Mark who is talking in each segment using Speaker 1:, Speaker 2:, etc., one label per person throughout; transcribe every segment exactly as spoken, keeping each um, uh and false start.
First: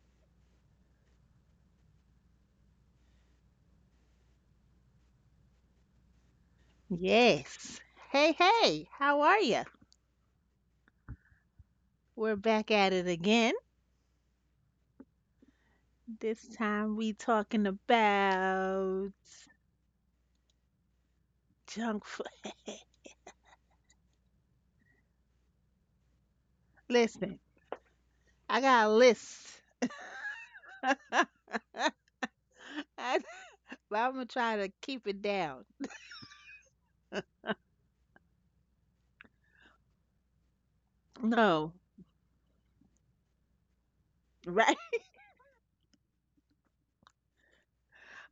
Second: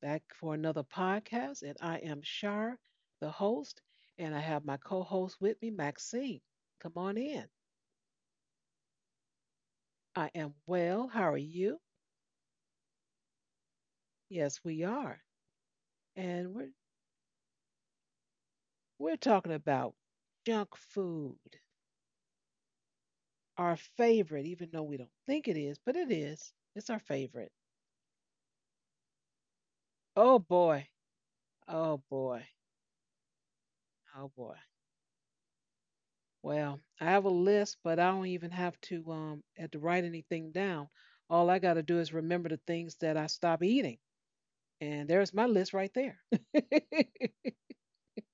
Speaker 1: back for another podcast. And I am Shar, the host, and I have my co host with me, Maxine. Come on in.
Speaker 2: Yes. Hey, hey, how are you?
Speaker 1: I am well. How are you?
Speaker 2: We're back at it again.
Speaker 1: Yes, we are. And
Speaker 2: This
Speaker 1: we're,
Speaker 2: time we talking
Speaker 1: we're
Speaker 2: about
Speaker 1: talking about junk food,
Speaker 2: junk food.
Speaker 1: our favorite, even though we don't think it is, but it is. It's our
Speaker 2: Listen,
Speaker 1: favorite.
Speaker 2: I got a list.
Speaker 1: Oh boy.
Speaker 2: I,
Speaker 1: Oh boy.
Speaker 2: but I'm
Speaker 1: Oh
Speaker 2: gonna
Speaker 1: boy.
Speaker 2: try to keep it down.
Speaker 1: Well, I have a list, but I don't even have to um have to write anything down. All I got
Speaker 2: No,
Speaker 1: to do is remember the things that I stop eating,
Speaker 2: right?
Speaker 1: and there's my list right there.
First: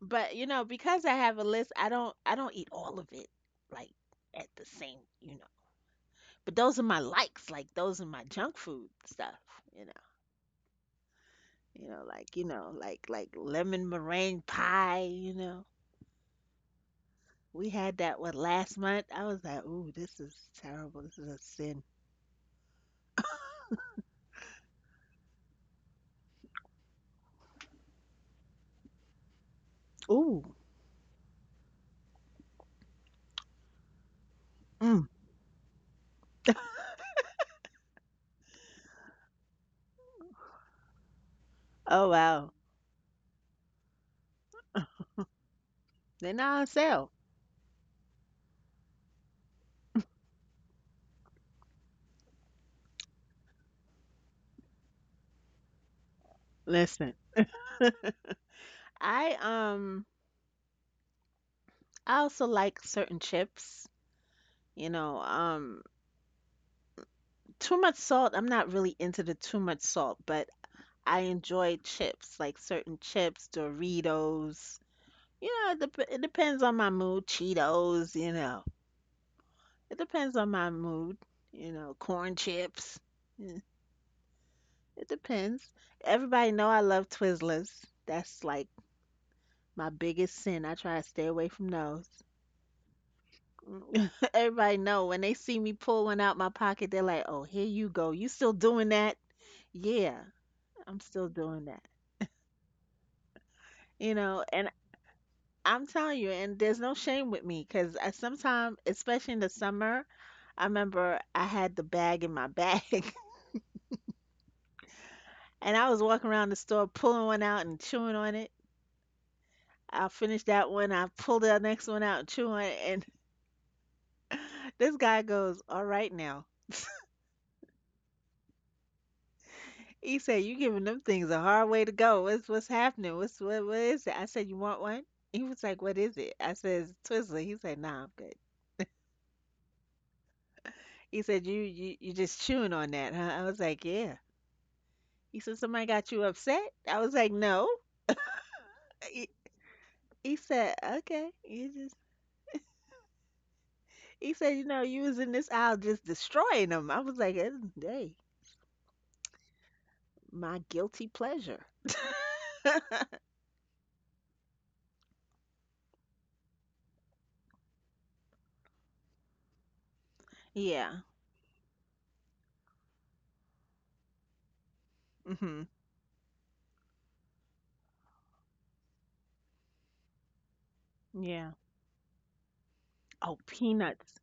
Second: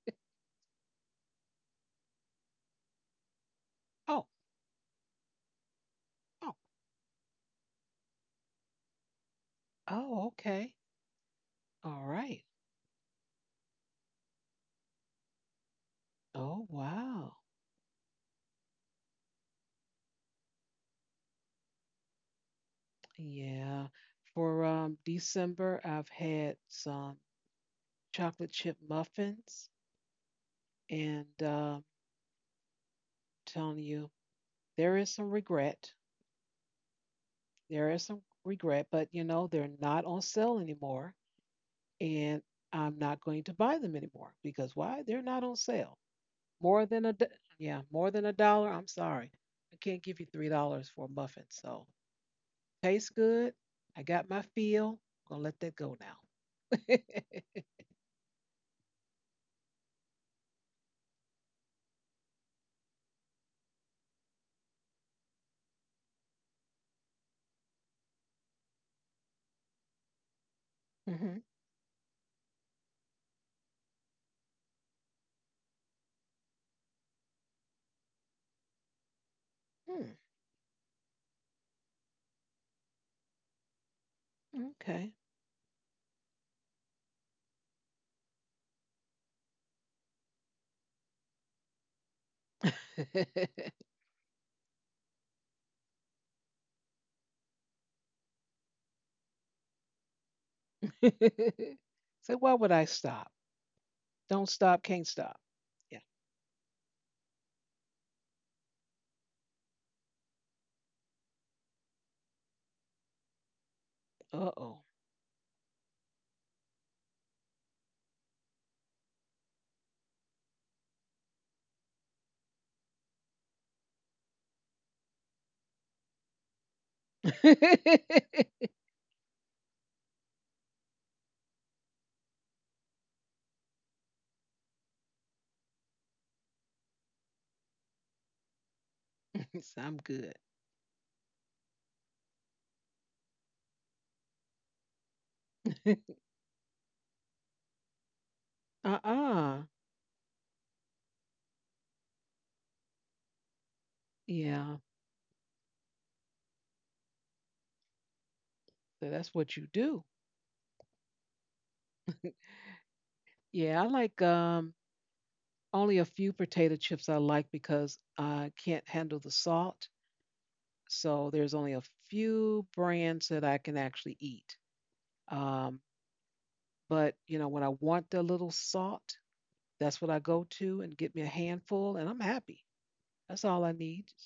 Speaker 2: But you know, because I have a list, I don't I don't eat all of it like
Speaker 1: Oh,
Speaker 2: at the same, you know. But
Speaker 1: oh,
Speaker 2: those are my likes, like those are my junk food stuff, you know.
Speaker 1: oh, okay,
Speaker 2: You
Speaker 1: all
Speaker 2: know, like,
Speaker 1: right.
Speaker 2: you know, like like lemon meringue pie, you know.
Speaker 1: Oh, wow,
Speaker 2: We had that one last month. I was like, "Ooh, this is terrible. This is a sin."
Speaker 1: yeah. For um December, I've had some chocolate chip muffins,
Speaker 2: Ooh.
Speaker 1: and uh, telling you, there is
Speaker 2: Mm.
Speaker 1: some regret. There is some regret, but you know they're not on sale anymore.
Speaker 2: Oh
Speaker 1: And
Speaker 2: wow.
Speaker 1: I'm not going to buy them anymore because why? They're not on sale.
Speaker 2: They're not on
Speaker 1: More than
Speaker 2: sale.
Speaker 1: a do- Yeah, more than a dollar. I'm sorry, I can't give you three dollars for a muffin. So tastes good. I got my feel. I'm Gonna let that go now.
Speaker 2: Listen, I um I also like certain chips, you know, um too much salt. I'm not really into the too much salt, but I
Speaker 1: Hmm.
Speaker 2: enjoy chips, like certain chips, Doritos. You know, it, dep- it depends on my mood, Cheetos, you know. It
Speaker 1: Hmm.
Speaker 2: depends on my mood, you know, corn chips. Yeah, it
Speaker 1: Okay.
Speaker 2: depends. Everybody know I love Twizzlers. That's like my biggest sin. I try to stay away from those. Mm. Everybody know when they see me pull one out my pocket, they're like, "Oh, here you go. You still doing that?" Yeah, I'm still doing that.
Speaker 1: So why would I stop?
Speaker 2: You know,
Speaker 1: Don't
Speaker 2: and
Speaker 1: stop. Can't stop.
Speaker 2: I'm
Speaker 1: Yeah.
Speaker 2: telling you, and there's no shame with me because sometimes, especially in the summer, I remember I had the bag in my bag.
Speaker 1: Uh oh.
Speaker 2: And I was walking around the store pulling one out and chewing on it. I finished that one. I pulled the next one out and chewing on it. And this guy goes, "All right now." He said, "You giving them things a hard way to go. What's what's happening? What's what what is it?" I said, "You want one?" He was like, "What is it?" I says, "Twizzler." He said, "Nah, I'm good."
Speaker 1: So I'm good.
Speaker 2: He said, "You you you just chewing on that, huh?" I was like, "Yeah." He said, "Somebody got you upset?" I was like, "No."
Speaker 1: Uh
Speaker 2: He,
Speaker 1: uh.
Speaker 2: he said, "Okay." you He said, "You
Speaker 1: Yeah.
Speaker 2: know, you was in this aisle just destroying them." I was like, "Eh, hey,
Speaker 1: So that's what you do.
Speaker 2: my guilty pleasure."
Speaker 1: Yeah, I like um, only a few potato chips I like because I can't handle the salt.
Speaker 2: Yeah.
Speaker 1: So there's only a few brands that I can actually eat.
Speaker 2: Hmm.
Speaker 1: Um, but you know, when I want the little salt, that's what I go to and get me a
Speaker 2: Yeah.
Speaker 1: handful, and I'm happy.
Speaker 2: Oh,
Speaker 1: That's all I need.
Speaker 2: peanuts.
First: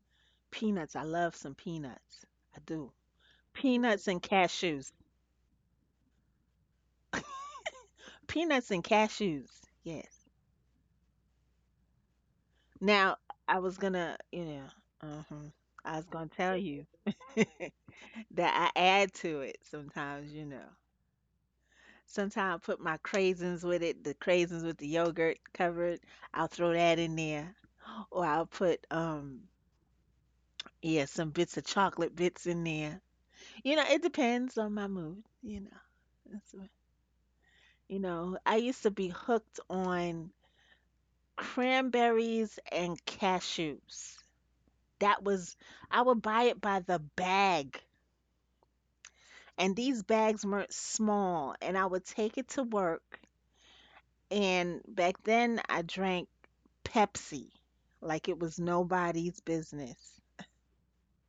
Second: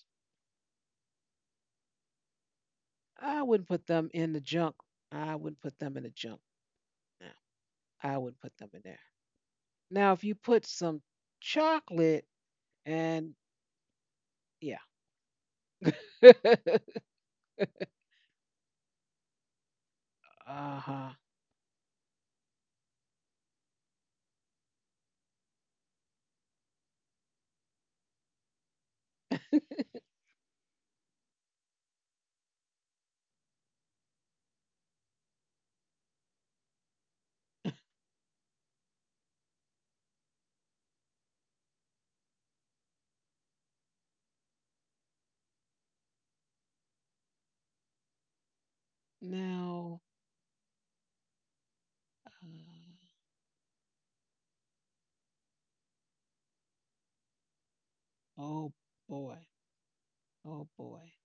Speaker 2: Peanuts. I love some peanuts. I do.
Speaker 1: I wouldn't put
Speaker 2: Peanuts
Speaker 1: them
Speaker 2: and
Speaker 1: in the junk.
Speaker 2: cashews.
Speaker 1: I wouldn't put them in the junk. No, I wouldn't put them
Speaker 2: Peanuts
Speaker 1: in
Speaker 2: and
Speaker 1: there.
Speaker 2: cashews.
Speaker 1: Now, if
Speaker 2: Yes.
Speaker 1: you put some chocolate
Speaker 2: Now,
Speaker 1: and
Speaker 2: I was gonna, you know,
Speaker 1: yeah,
Speaker 2: uh-huh. I was gonna tell
Speaker 1: uh
Speaker 2: you that I add to it sometimes, you know.
Speaker 1: huh.
Speaker 2: Sometimes I put my craisins with it, the craisins with the yogurt covered. I'll throw that in there. Or I'll put, um, yeah, some bits of chocolate bits in there. You know, it depends on my mood, you know. That's what— you know, I used to be hooked on cranberries and cashews. That was, I would buy it by the bag. And
Speaker 1: Now.
Speaker 2: these bags weren't small. And I would take
Speaker 1: Uh,
Speaker 2: it to work. And back then, I drank Pepsi like it was
Speaker 1: Oh
Speaker 2: nobody's
Speaker 1: boy.
Speaker 2: business
Speaker 1: Oh boy.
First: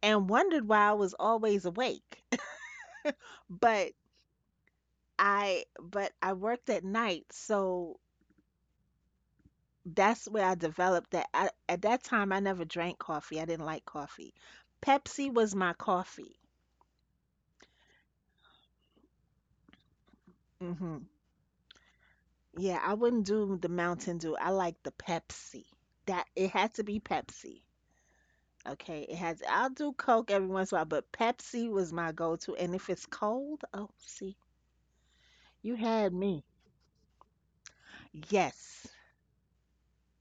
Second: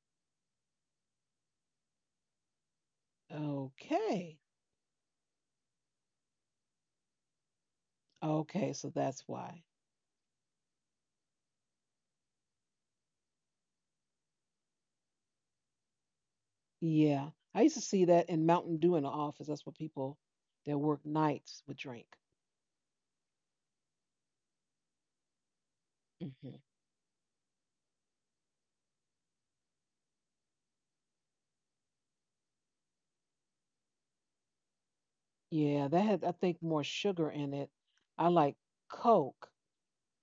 Speaker 2: and wondered why I was always awake. But
Speaker 1: Okay.
Speaker 2: I but I worked at night, so
Speaker 1: Okay, so that's why.
Speaker 2: that's where I developed that. I, at that time, I never drank coffee. I didn't like coffee. Pepsi was my coffee.
Speaker 1: Yeah. I used to see that in Mountain Dew in the office. That's what people that
Speaker 2: Hmm.
Speaker 1: work nights would drink.
Speaker 2: Yeah, I wouldn't do the Mountain Dew. I like the Pepsi. That it
Speaker 1: Hmm.
Speaker 2: had to be Pepsi. Okay, it has. I'll do Coke every once in a while, but Pepsi was my go-to. And if it's cold, oh, see, you
Speaker 1: Yeah, that
Speaker 2: had
Speaker 1: had, I
Speaker 2: me.
Speaker 1: think, more sugar in it. I like
Speaker 2: Yes.
Speaker 1: Coke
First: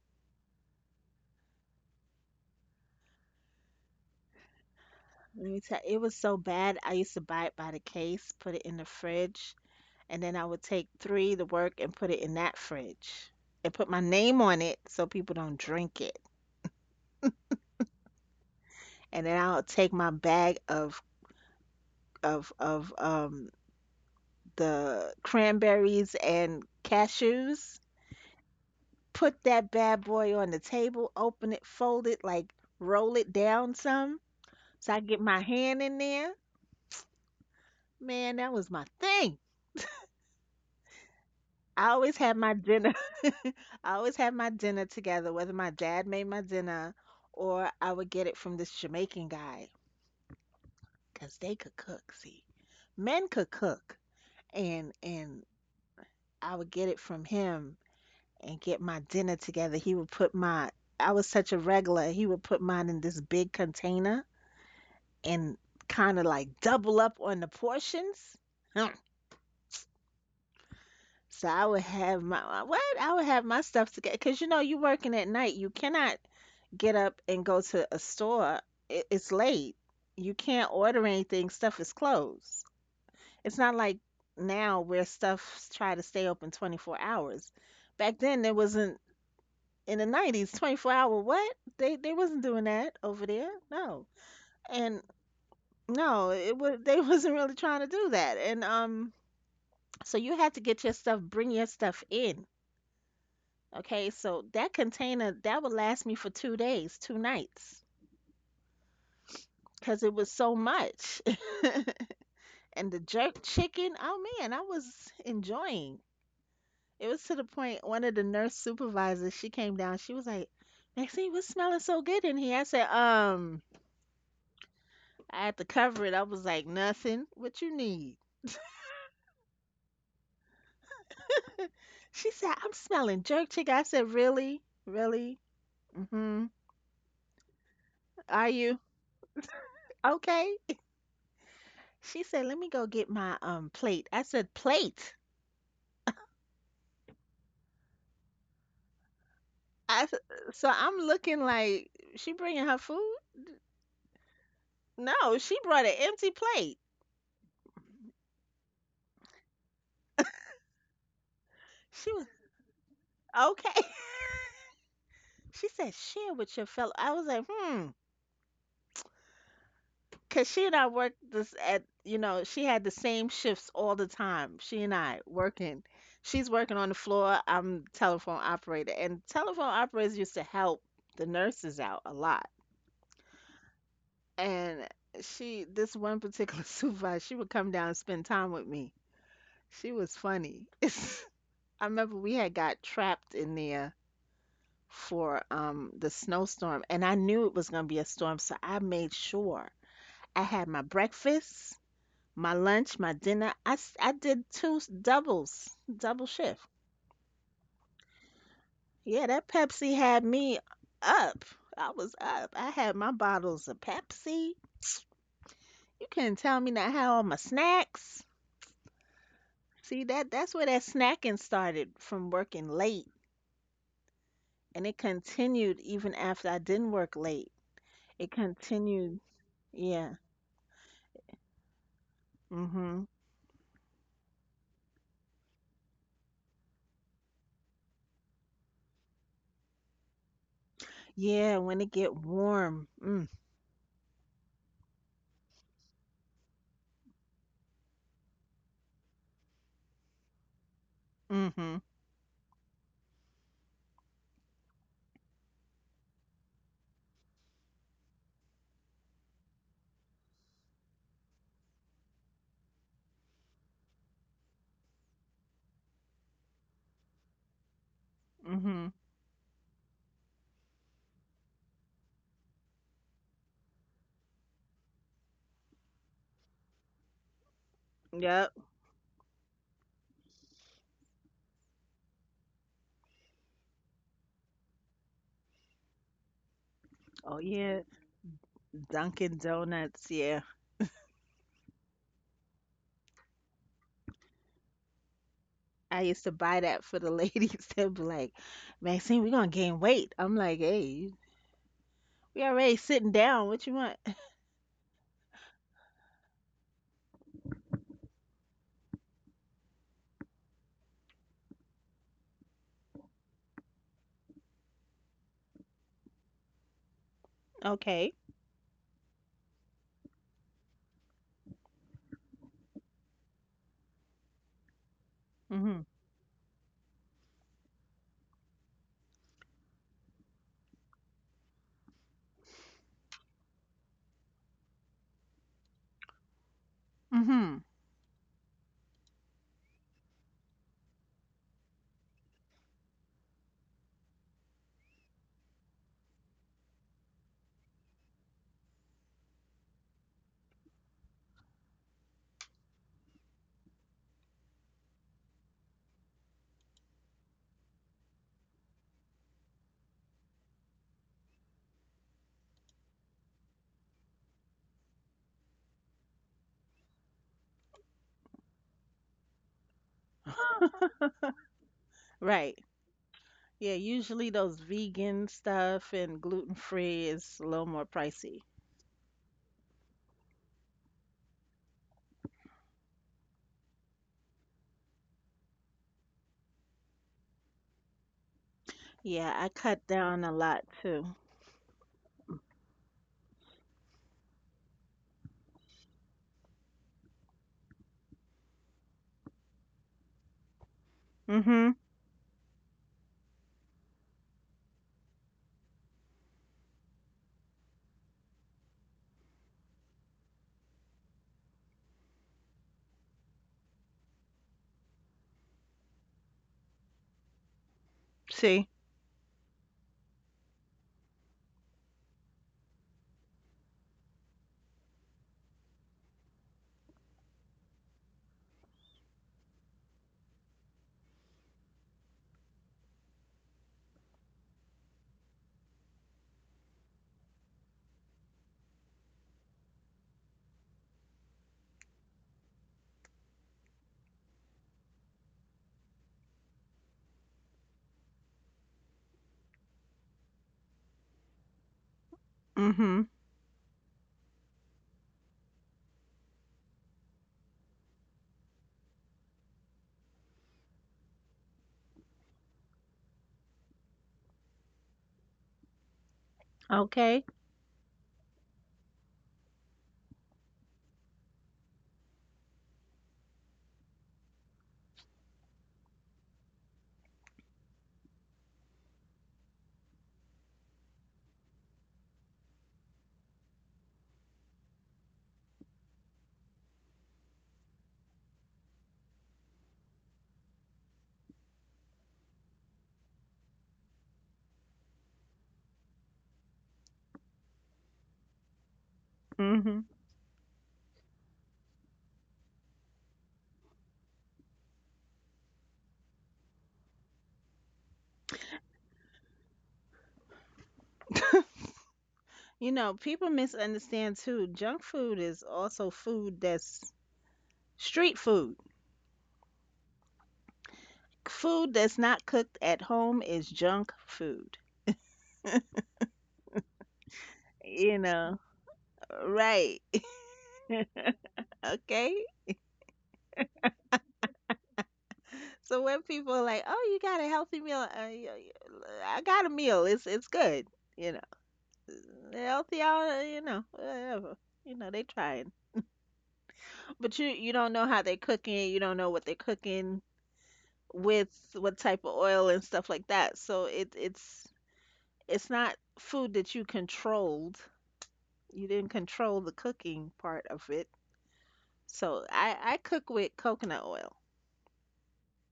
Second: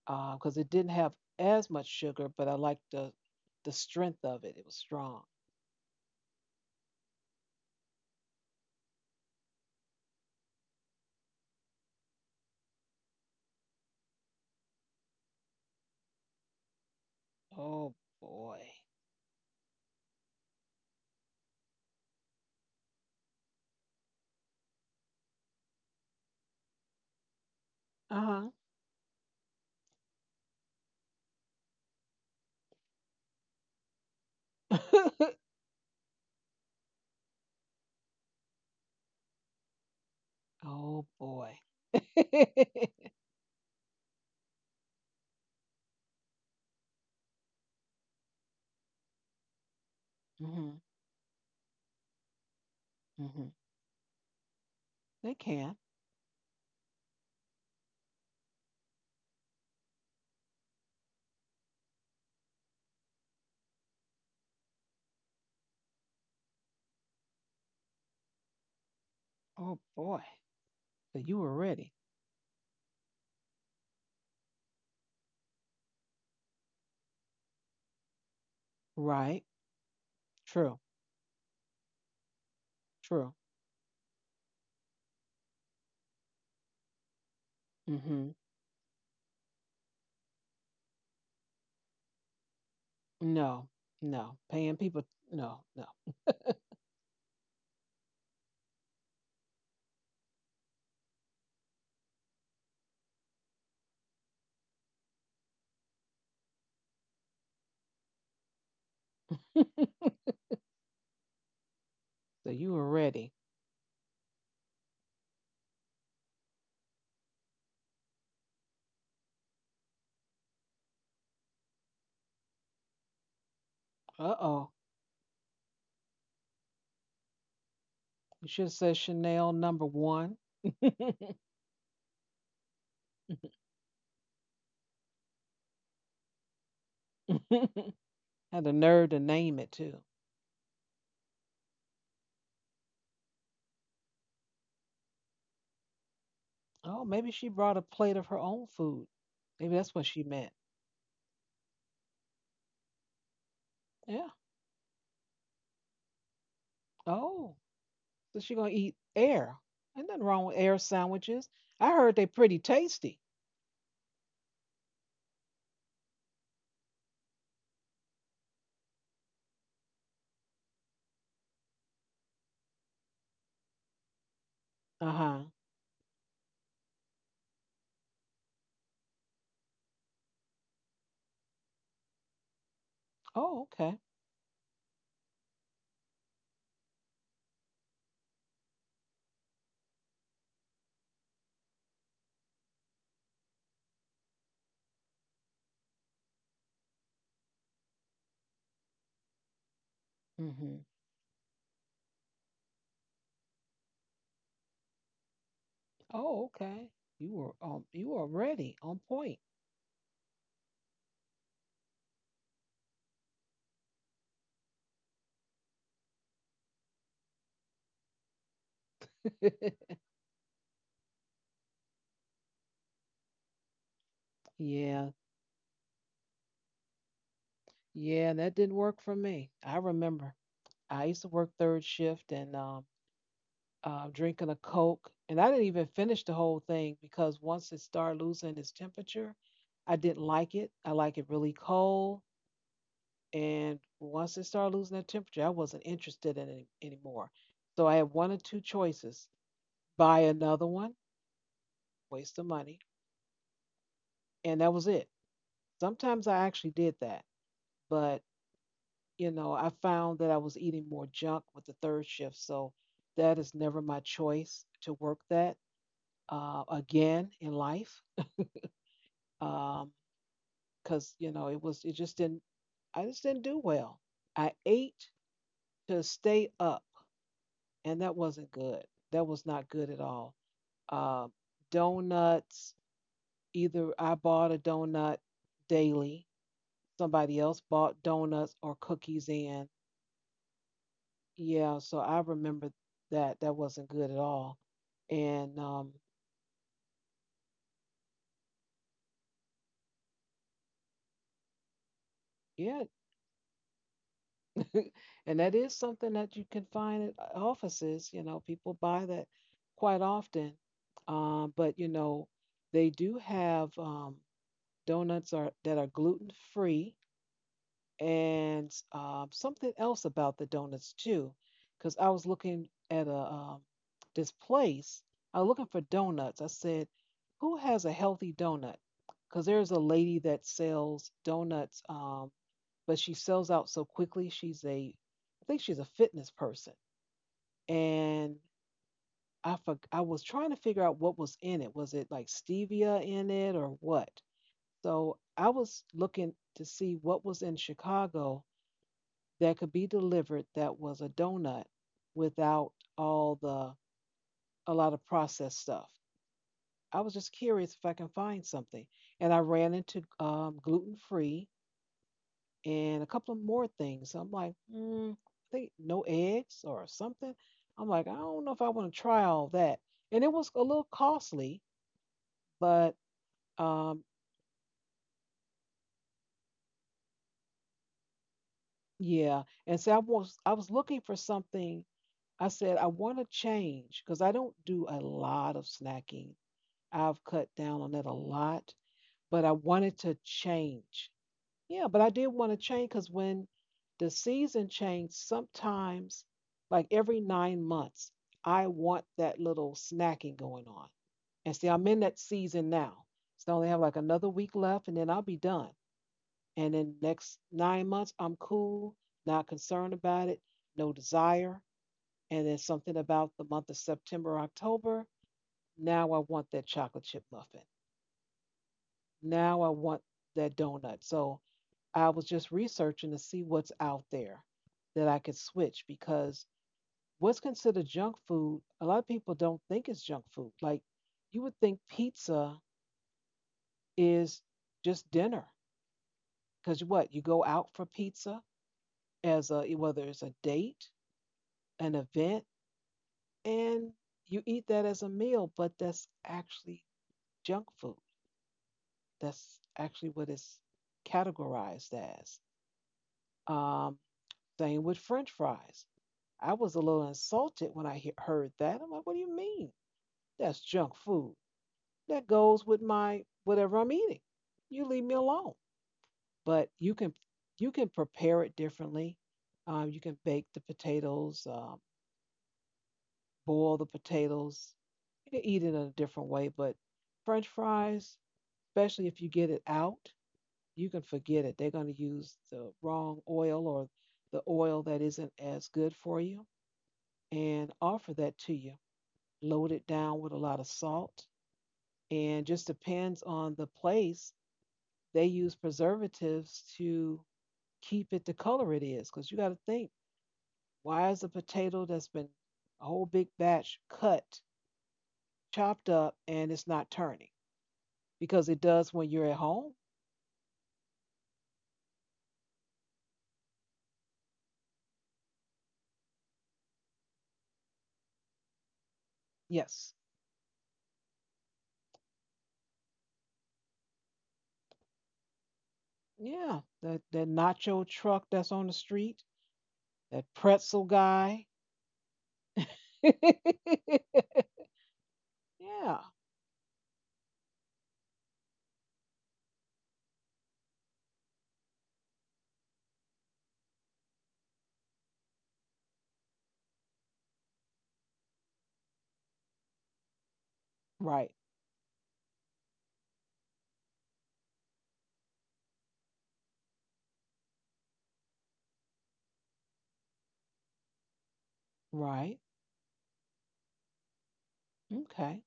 Speaker 1: because it didn't have as much sugar, but I liked the the strength of it. It was strong.
Speaker 2: Let me tell you, it was so bad. I used to buy it by the case, put it in the fridge, and then I would take three to work and put it in that fridge and put my name on it so people don't drink it.
Speaker 1: Oh boy.
Speaker 2: And then I'll take my bag of of of um the cranberries and cashews,
Speaker 1: Uh
Speaker 2: put that bad boy on the table, open it, fold it, like roll it down some so I get
Speaker 1: huh.
Speaker 2: my hand in there. Man, that was my thing.
Speaker 1: Oh boy.
Speaker 2: I always had my dinner. I always had my dinner together, whether my dad made my dinner or I would get it from this Jamaican guy
Speaker 1: Hmm.
Speaker 2: 'cause they could cook. See, men could
Speaker 1: Hmm.
Speaker 2: cook, and
Speaker 1: They
Speaker 2: and
Speaker 1: can.
Speaker 2: I would get it from him and get my dinner together. He would put my— I was such a regular. He would put mine in this big container and kind of like double up on the portions. Hmm.
Speaker 1: Oh boy. So you
Speaker 2: So
Speaker 1: were
Speaker 2: I would
Speaker 1: ready.
Speaker 2: have my uh, what? I would have my stuff together. 'Cause you know you working at night. You cannot get up and go to a store. It, it's
Speaker 1: Right.
Speaker 2: late. You can't
Speaker 1: True.
Speaker 2: order anything. Stuff is closed.
Speaker 1: True.
Speaker 2: It's not like now where stuff try to stay open twenty-four hours. Back
Speaker 1: Mm-hmm.
Speaker 2: then there wasn't in the nineties twenty-four hour what? They they wasn't doing that over there.
Speaker 1: No.
Speaker 2: No.
Speaker 1: No. Paying
Speaker 2: And
Speaker 1: people, no, no.
Speaker 2: no, it was they wasn't really trying to do that. And um so you had to get your stuff, bring your stuff in. Okay? So that container that would last me for two days, two nights cuz it was so much.
Speaker 1: So you were
Speaker 2: And the
Speaker 1: ready.
Speaker 2: jerk chicken, oh man, I was enjoying. It was to the point one of the nurse supervisors, she came down, she was like, "Maxine, what's smelling so good in here?" I said, um,
Speaker 1: Uh oh.
Speaker 2: I had to cover it. I was like, "Nothing. What you need?"
Speaker 1: You should have said Chanel number one.
Speaker 2: She said, "I'm smelling jerk chicken." I said, "Really? Really?" Mm-hmm. Are
Speaker 1: Had the
Speaker 2: you?
Speaker 1: nerve to name it too.
Speaker 2: Okay. She said, "Let me go get my um plate." I said, "Plate?"
Speaker 1: Oh, maybe she brought a plate of her own food. Maybe that's
Speaker 2: I,
Speaker 1: what
Speaker 2: s-
Speaker 1: she meant.
Speaker 2: so I'm looking like, she bringing her food?
Speaker 1: Yeah.
Speaker 2: No, she brought an empty plate.
Speaker 1: Oh. So she gonna eat air. Ain't nothing wrong with air sandwiches. I
Speaker 2: She
Speaker 1: heard they
Speaker 2: was,
Speaker 1: pretty tasty.
Speaker 2: okay. She said, "Share with your fellow." I was like, hmm. Cause she and I worked this at, you know, she had the same shifts all the time. She and I
Speaker 1: Uh-huh.
Speaker 2: working. She's working on the floor. I'm telephone operator, and telephone operators used to help the nurses out a lot.
Speaker 1: Oh, okay.
Speaker 2: And she, this one particular supervisor, she would come down and spend time with me. She was funny. I remember we had got trapped in there for um the snowstorm, and I knew it was gonna be a storm, so I made sure I had
Speaker 1: Mm-hmm.
Speaker 2: my breakfast. My lunch, my dinner. I, s- I did two s- doubles, double
Speaker 1: Oh,
Speaker 2: shift.
Speaker 1: okay. You were um you were already on
Speaker 2: Yeah,
Speaker 1: point.
Speaker 2: that Pepsi had me up. I was up. I had my bottles of Pepsi. You couldn't tell me not how all my snacks. See that that's where that snacking started from working late. And it
Speaker 1: Yeah.
Speaker 2: continued even after I didn't work late. It
Speaker 1: Yeah, that didn't work for
Speaker 2: continued.
Speaker 1: me. I
Speaker 2: Yeah.
Speaker 1: remember. I used to work third shift and um
Speaker 2: Hmm.
Speaker 1: uh, drinking a Coke, and I didn't even finish the whole thing because once it started losing its temperature, I didn't like it. I like it really
Speaker 2: Yeah, when it get
Speaker 1: cold,
Speaker 2: warm. Mm.
Speaker 1: and once it started losing that temperature, I wasn't interested in it anymore. So I had one or two choices. Buy another one,
Speaker 2: Hmm.
Speaker 1: waste the money, and that was it. Sometimes I actually did that. But, you know, I found that I was eating more junk with the third shift. So that is never my choice to work that uh, again in life.
Speaker 2: Hmm.
Speaker 1: Because, you know, it was, it just didn't, I just didn't do well. I ate to stay up, and that wasn't
Speaker 2: Yep.
Speaker 1: good. That was not good at all. Uh, Donuts, either I bought a donut daily, somebody
Speaker 2: Oh
Speaker 1: else
Speaker 2: yeah.
Speaker 1: bought donuts or cookies
Speaker 2: Dunkin'
Speaker 1: in.
Speaker 2: Donuts, yeah.
Speaker 1: Yeah, so I remember that that wasn't good at all. And um
Speaker 2: I used to buy that for the ladies. They'd be like, "Maxine, we're gonna gain weight." I'm like, "Hey, we already
Speaker 1: yeah.
Speaker 2: sitting down. What you want?"
Speaker 1: And that is something that you can find at uh, offices. You know, people buy that quite often. Um but you know, they do have um donuts are that are gluten-free.
Speaker 2: Okay.
Speaker 1: And um, something else about the donuts too, because I was looking at a um, this place. I was looking for
Speaker 2: Mhm.
Speaker 1: donuts. I said, "Who has a healthy donut?" Because there's a lady that sells donuts, um, but she sells out so quickly. She's a, I think she's a fitness person,
Speaker 2: Mhm.
Speaker 1: and I for, I was trying to figure out what was in it. Was it like stevia in it or what? So I was looking to see what was in Chicago that could be delivered that was a donut without all the a lot of processed stuff. I was just curious if I can find something, and I ran into um, gluten free and a couple of more things. I'm like, mm, I think no eggs or something. I'm like, I don't know if I want to try all that, and it was a little costly,
Speaker 2: Right.
Speaker 1: but
Speaker 2: Yeah.
Speaker 1: um,
Speaker 2: Usually those vegan stuff and gluten free is a little more pricey.
Speaker 1: yeah. And so I was I was looking for something. I said I want to change because I don't do a lot of snacking. I've cut down on it a lot,
Speaker 2: Yeah,
Speaker 1: but
Speaker 2: I
Speaker 1: I
Speaker 2: cut
Speaker 1: wanted to
Speaker 2: down a lot
Speaker 1: change.
Speaker 2: too.
Speaker 1: Yeah, but I did want to change because when the season changed, sometimes, like every nine months, I want that little snacking going on. And
Speaker 2: Mhm.
Speaker 1: see, I'm in that season now. So I only have like another week left and then I'll be done. And then next nine months, I'm cool, not concerned about it, no desire. And then something about the month of September, October. Now I want that chocolate chip muffin.
Speaker 2: See.
Speaker 1: Now I want that donut. So I was just researching to see what's out there that I could switch because what's considered junk food, a lot of people don't think it's junk food. Like, you would think pizza is just dinner because what? You go out for pizza as a whether it's a date, an event, and you eat that as a meal, but that's actually junk food. That's actually what it's categorized as.
Speaker 2: Mhm.
Speaker 1: Um, Thing with French fries. I was a little insulted when I he- heard that. I'm like, what do you mean? That's junk food. That goes with my whatever I'm eating. You leave me alone. But you can
Speaker 2: Okay.
Speaker 1: you can prepare it differently. Um, you can bake the potatoes, um, boil the potatoes. You can eat it in a different way. But French fries, especially if you get it out, you can forget it. They're going to use the wrong oil or the oil that isn't as good for you and offer that to you. Load it down with a lot of salt, and just depends on the place. They use preservatives to keep it the color it is because you got to
Speaker 2: Mhm.
Speaker 1: think, why is a potato that's been a whole big batch cut, chopped up, and it's not turning? Because it does when you're at home.
Speaker 2: You know, people misunderstand too. Junk food is also food that's street food.
Speaker 1: Yes.
Speaker 2: Food that's not cooked at home is junk food,
Speaker 1: Yeah. That that nacho
Speaker 2: you
Speaker 1: truck
Speaker 2: know?
Speaker 1: that's on the street.
Speaker 2: Right.
Speaker 1: That pretzel guy.
Speaker 2: Okay.
Speaker 1: Yeah,
Speaker 2: So when people are like, "Oh, you got a healthy meal," uh, y- y- I got a meal. It's it's good, you know. Healthy, all uh, you know, whatever. You know, they trying, but you you don't know how they cooking it. You don't know what they're cooking with,
Speaker 1: right,
Speaker 2: what type of oil and stuff like that. So it it's it's not food that you controlled. You didn't control the cooking part of it. So
Speaker 1: right.
Speaker 2: I, I cook with coconut oil.
Speaker 1: Okay,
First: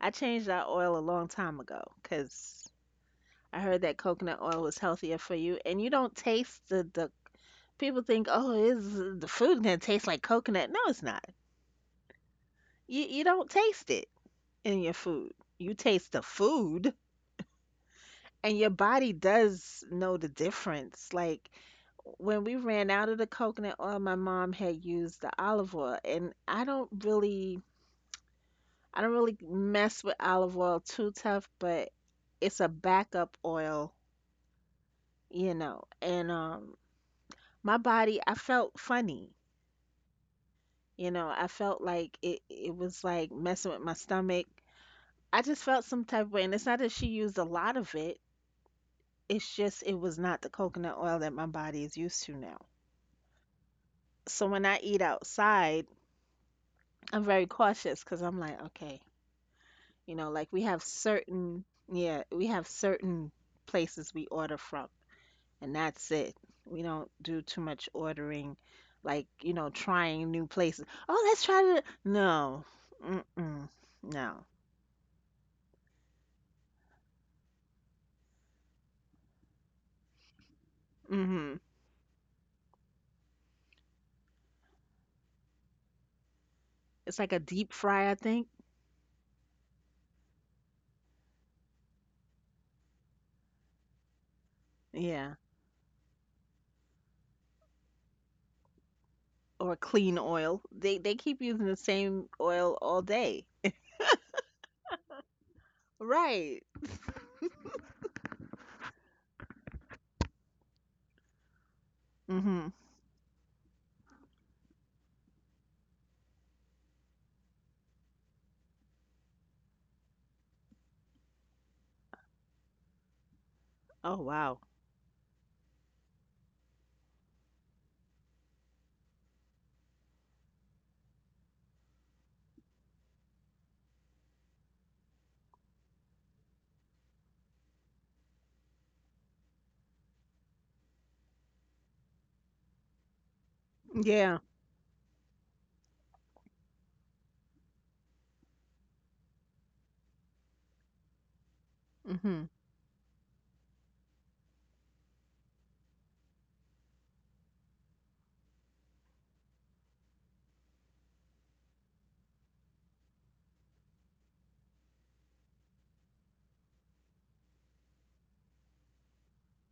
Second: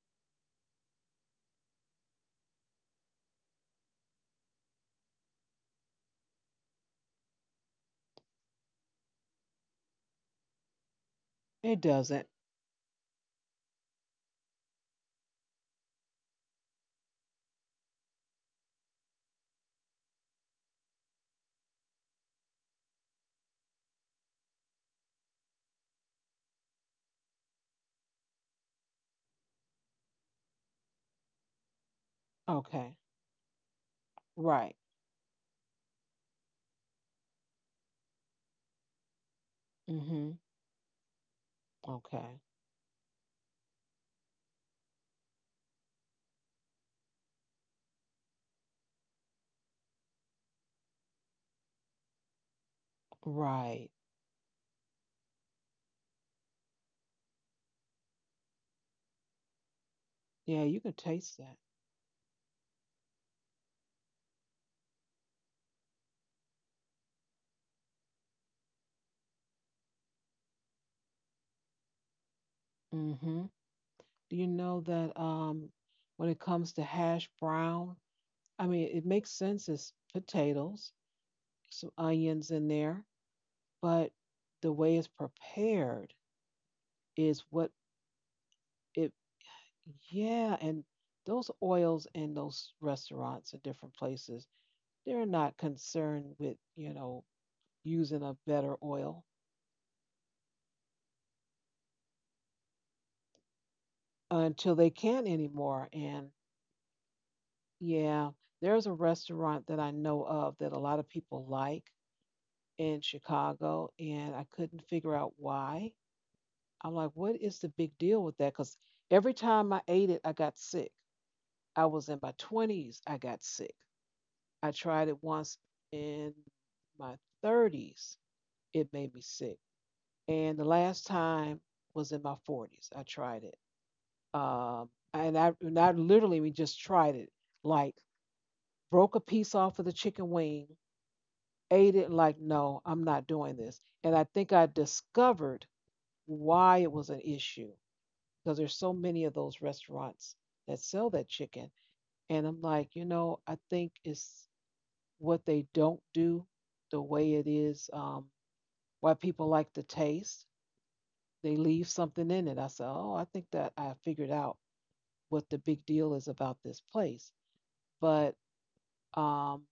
Speaker 2: I changed that oil a long time ago because I heard that coconut oil was healthier for you, and you don't taste the the. People think, oh, is the food gonna taste like coconut? No, it's not.
Speaker 1: it doesn't.
Speaker 2: You you don't taste it in your food. You taste the food, and your body does know the difference. Like when we ran out of the coconut oil, my mom had used the olive oil, and I don't really. I don't really mess with olive oil too tough, but it's a
Speaker 1: Okay,
Speaker 2: backup oil,
Speaker 1: right.
Speaker 2: you know. And um my body, I felt funny.
Speaker 1: Mm-hmm.
Speaker 2: You know, I felt like
Speaker 1: Okay,
Speaker 2: it it was like messing with my stomach. I just felt some type of way, and it's not that she used a lot of it. It's just it was not the coconut oil that my body is used to now.
Speaker 1: right.
Speaker 2: So when I eat outside, I'm very cautious because I'm like, okay, you know, like we
Speaker 1: Yeah,
Speaker 2: have
Speaker 1: you can taste that.
Speaker 2: certain, yeah, we have certain places we order from. And that's it. We don't do too much ordering, like, you know, trying new places. Oh, let's try to. No.
Speaker 1: Mm-hmm.
Speaker 2: Mm-mm. No.
Speaker 1: Do you know that um, when it comes to hash brown, I mean, it makes sense as potatoes,
Speaker 2: Mm-hmm.
Speaker 1: some onions in there, but the way it's prepared
Speaker 2: It's like a
Speaker 1: is what
Speaker 2: deep fry, I think.
Speaker 1: it. Yeah, and those oils in those restaurants and different places, they're
Speaker 2: Yeah.
Speaker 1: not concerned with, you know, using a better oil
Speaker 2: Or clean oil. They they keep using the same oil all day.
Speaker 1: until they can't anymore. And
Speaker 2: Right.
Speaker 1: yeah, there's a restaurant that I know of that a lot of people like
Speaker 2: Mm-hmm.
Speaker 1: in Chicago, and I couldn't figure out why. I'm like, what is the big deal with that? Because every time I ate it, I got sick. I was in my twenties, I got sick.
Speaker 2: Oh, wow.
Speaker 1: I tried it once in my thirties, it made me sick. And the last time was in my forties. I tried it. Um, and I, and I, literally we just tried it. Like, broke a piece off of the chicken wing, ate it. Like, no, I'm not doing this. And I
Speaker 2: Yeah.
Speaker 1: think I discovered why it was an issue because there's so many of those restaurants that sell that chicken.
Speaker 2: Mm-hmm.
Speaker 1: And I'm like, you know, I think it's what they don't do, the way it is, um, why people like the taste, they leave something in it. I said, oh, I think that I figured out what the big deal is about this place. But um,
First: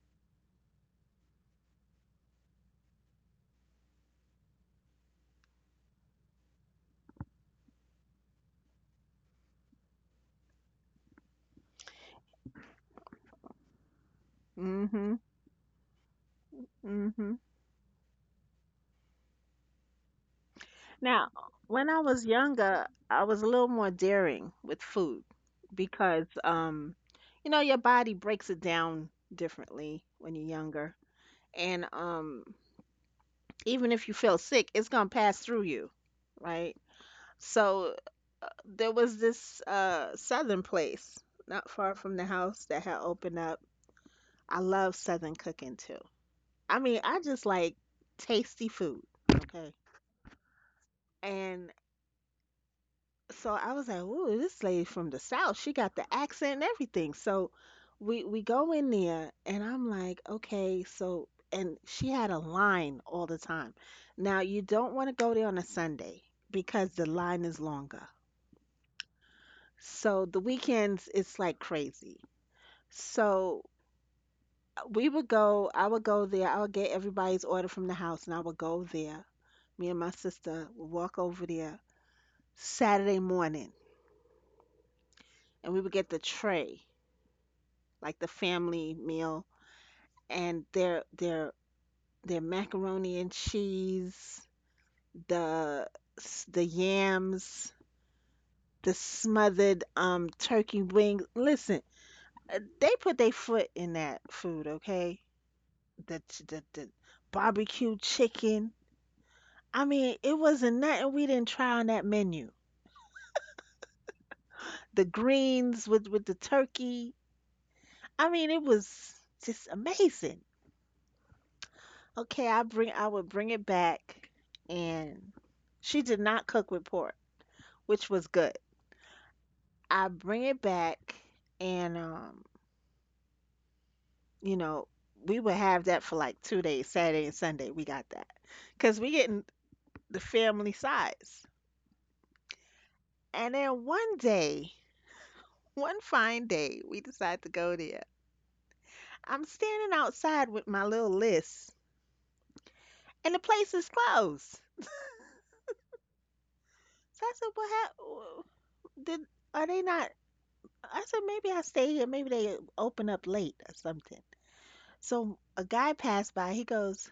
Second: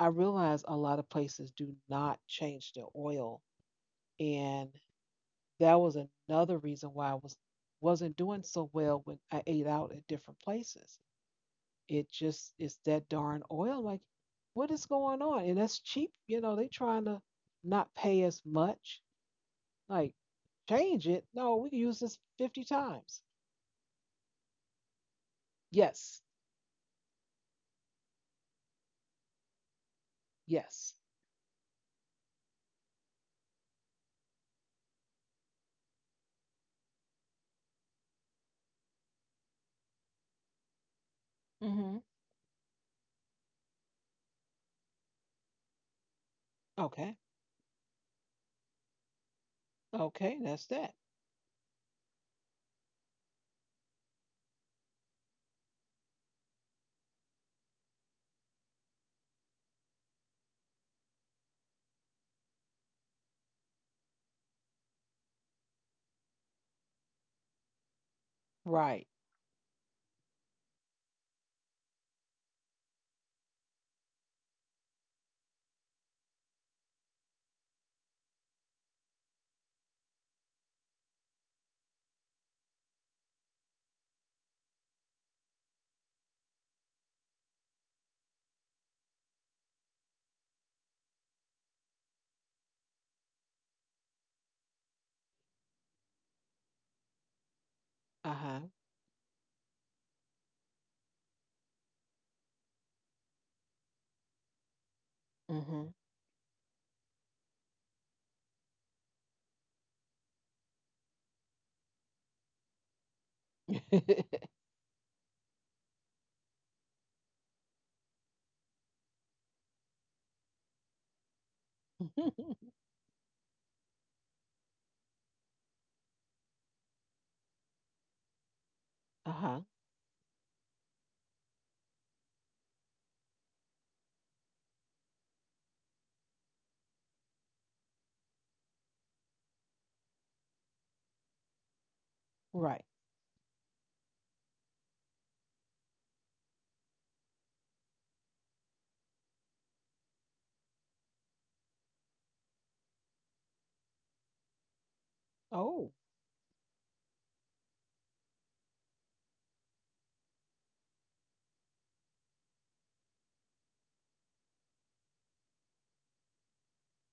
Speaker 1: I realized a lot of places do not change their oil. And that was another reason why I was wasn't doing so well when I ate out at different places. It just it's that darn oil. Like, what is
Speaker 2: Mm-hmm.
Speaker 1: going on? And that's cheap, you know, they trying to
Speaker 2: Mm-hmm.
Speaker 1: not pay as much. Like, change it.
Speaker 2: Now,
Speaker 1: No, we can
Speaker 2: when
Speaker 1: use
Speaker 2: I
Speaker 1: this
Speaker 2: was
Speaker 1: fifty
Speaker 2: younger,
Speaker 1: times.
Speaker 2: I was a little more daring with food
Speaker 1: Yes,
Speaker 2: because, um, you know, your body breaks it down differently when you're
Speaker 1: yes.
Speaker 2: younger. And um, Even if you feel sick, it's going to pass through you, right? So there was this uh, southern place not far
Speaker 1: Mhm.
Speaker 2: from the house that had opened up. I love southern cooking too. I mean,
Speaker 1: Okay.
Speaker 2: I just like tasty food, okay?
Speaker 1: Okay, that's that.
Speaker 2: And so I was like, "Ooh, this lady from the South. She got the accent and everything." So we we go in there, and I'm like, "Okay, so." And she had a line all the time. Now you don't want to go there on a Sunday because the line is longer.
Speaker 1: Right.
Speaker 2: So the weekends it's like crazy. So we would go. I would go there. I would get everybody's order from the house, and I would go there. Me and my sister would walk over there Saturday morning, and we would get the tray like the family meal, and their their their macaroni and cheese, the the yams,
Speaker 1: Uh-huh.
Speaker 2: the smothered um turkey wings. Listen, uh, they put their foot in that food, okay?
Speaker 1: Mhm.
Speaker 2: The ch- the the barbecue chicken. I mean, it wasn't nothing we didn't try on that menu. The greens with with the turkey. I mean, it was just amazing. Okay, I bring I would bring it back and she did not cook with pork, which was good.
Speaker 1: Uh-huh.
Speaker 2: I bring it back and um, you know, we would have that for like two days, Saturday and Sunday. We got that because we getting the family size.
Speaker 1: Right.
Speaker 2: And then one day, one fine day, we decide to go there. I'm standing outside with my little list and the place is closed.
Speaker 1: Oh.
Speaker 2: So I said, well, how, did are they not I said, maybe I stay here. Maybe they open up late or something. So a guy passed by. He goes,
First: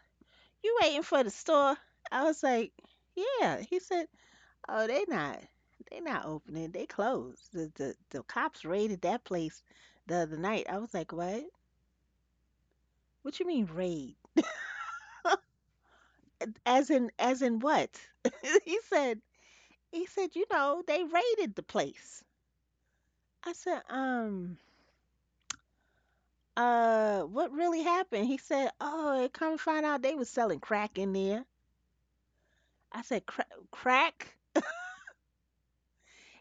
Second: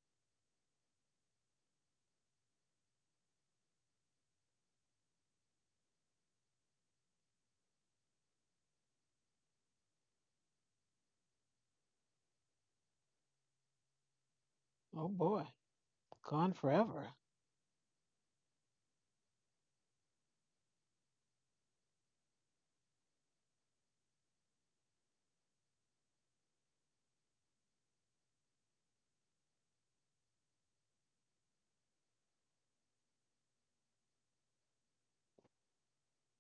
Speaker 2: you waiting for the store? I was like, yeah. He said, oh, they not. They not opening. They closed. The, the the cops raided that place the other night. I was like, what? What you mean raid?
Speaker 1: Oh boy. Gone
Speaker 2: As in
Speaker 1: forever.
Speaker 2: as in what? he said he said, you know, they raided the place. I said, um, uh, what really happened? He said, oh, it come to find out they was selling crack in there. I said, "Cra- crack."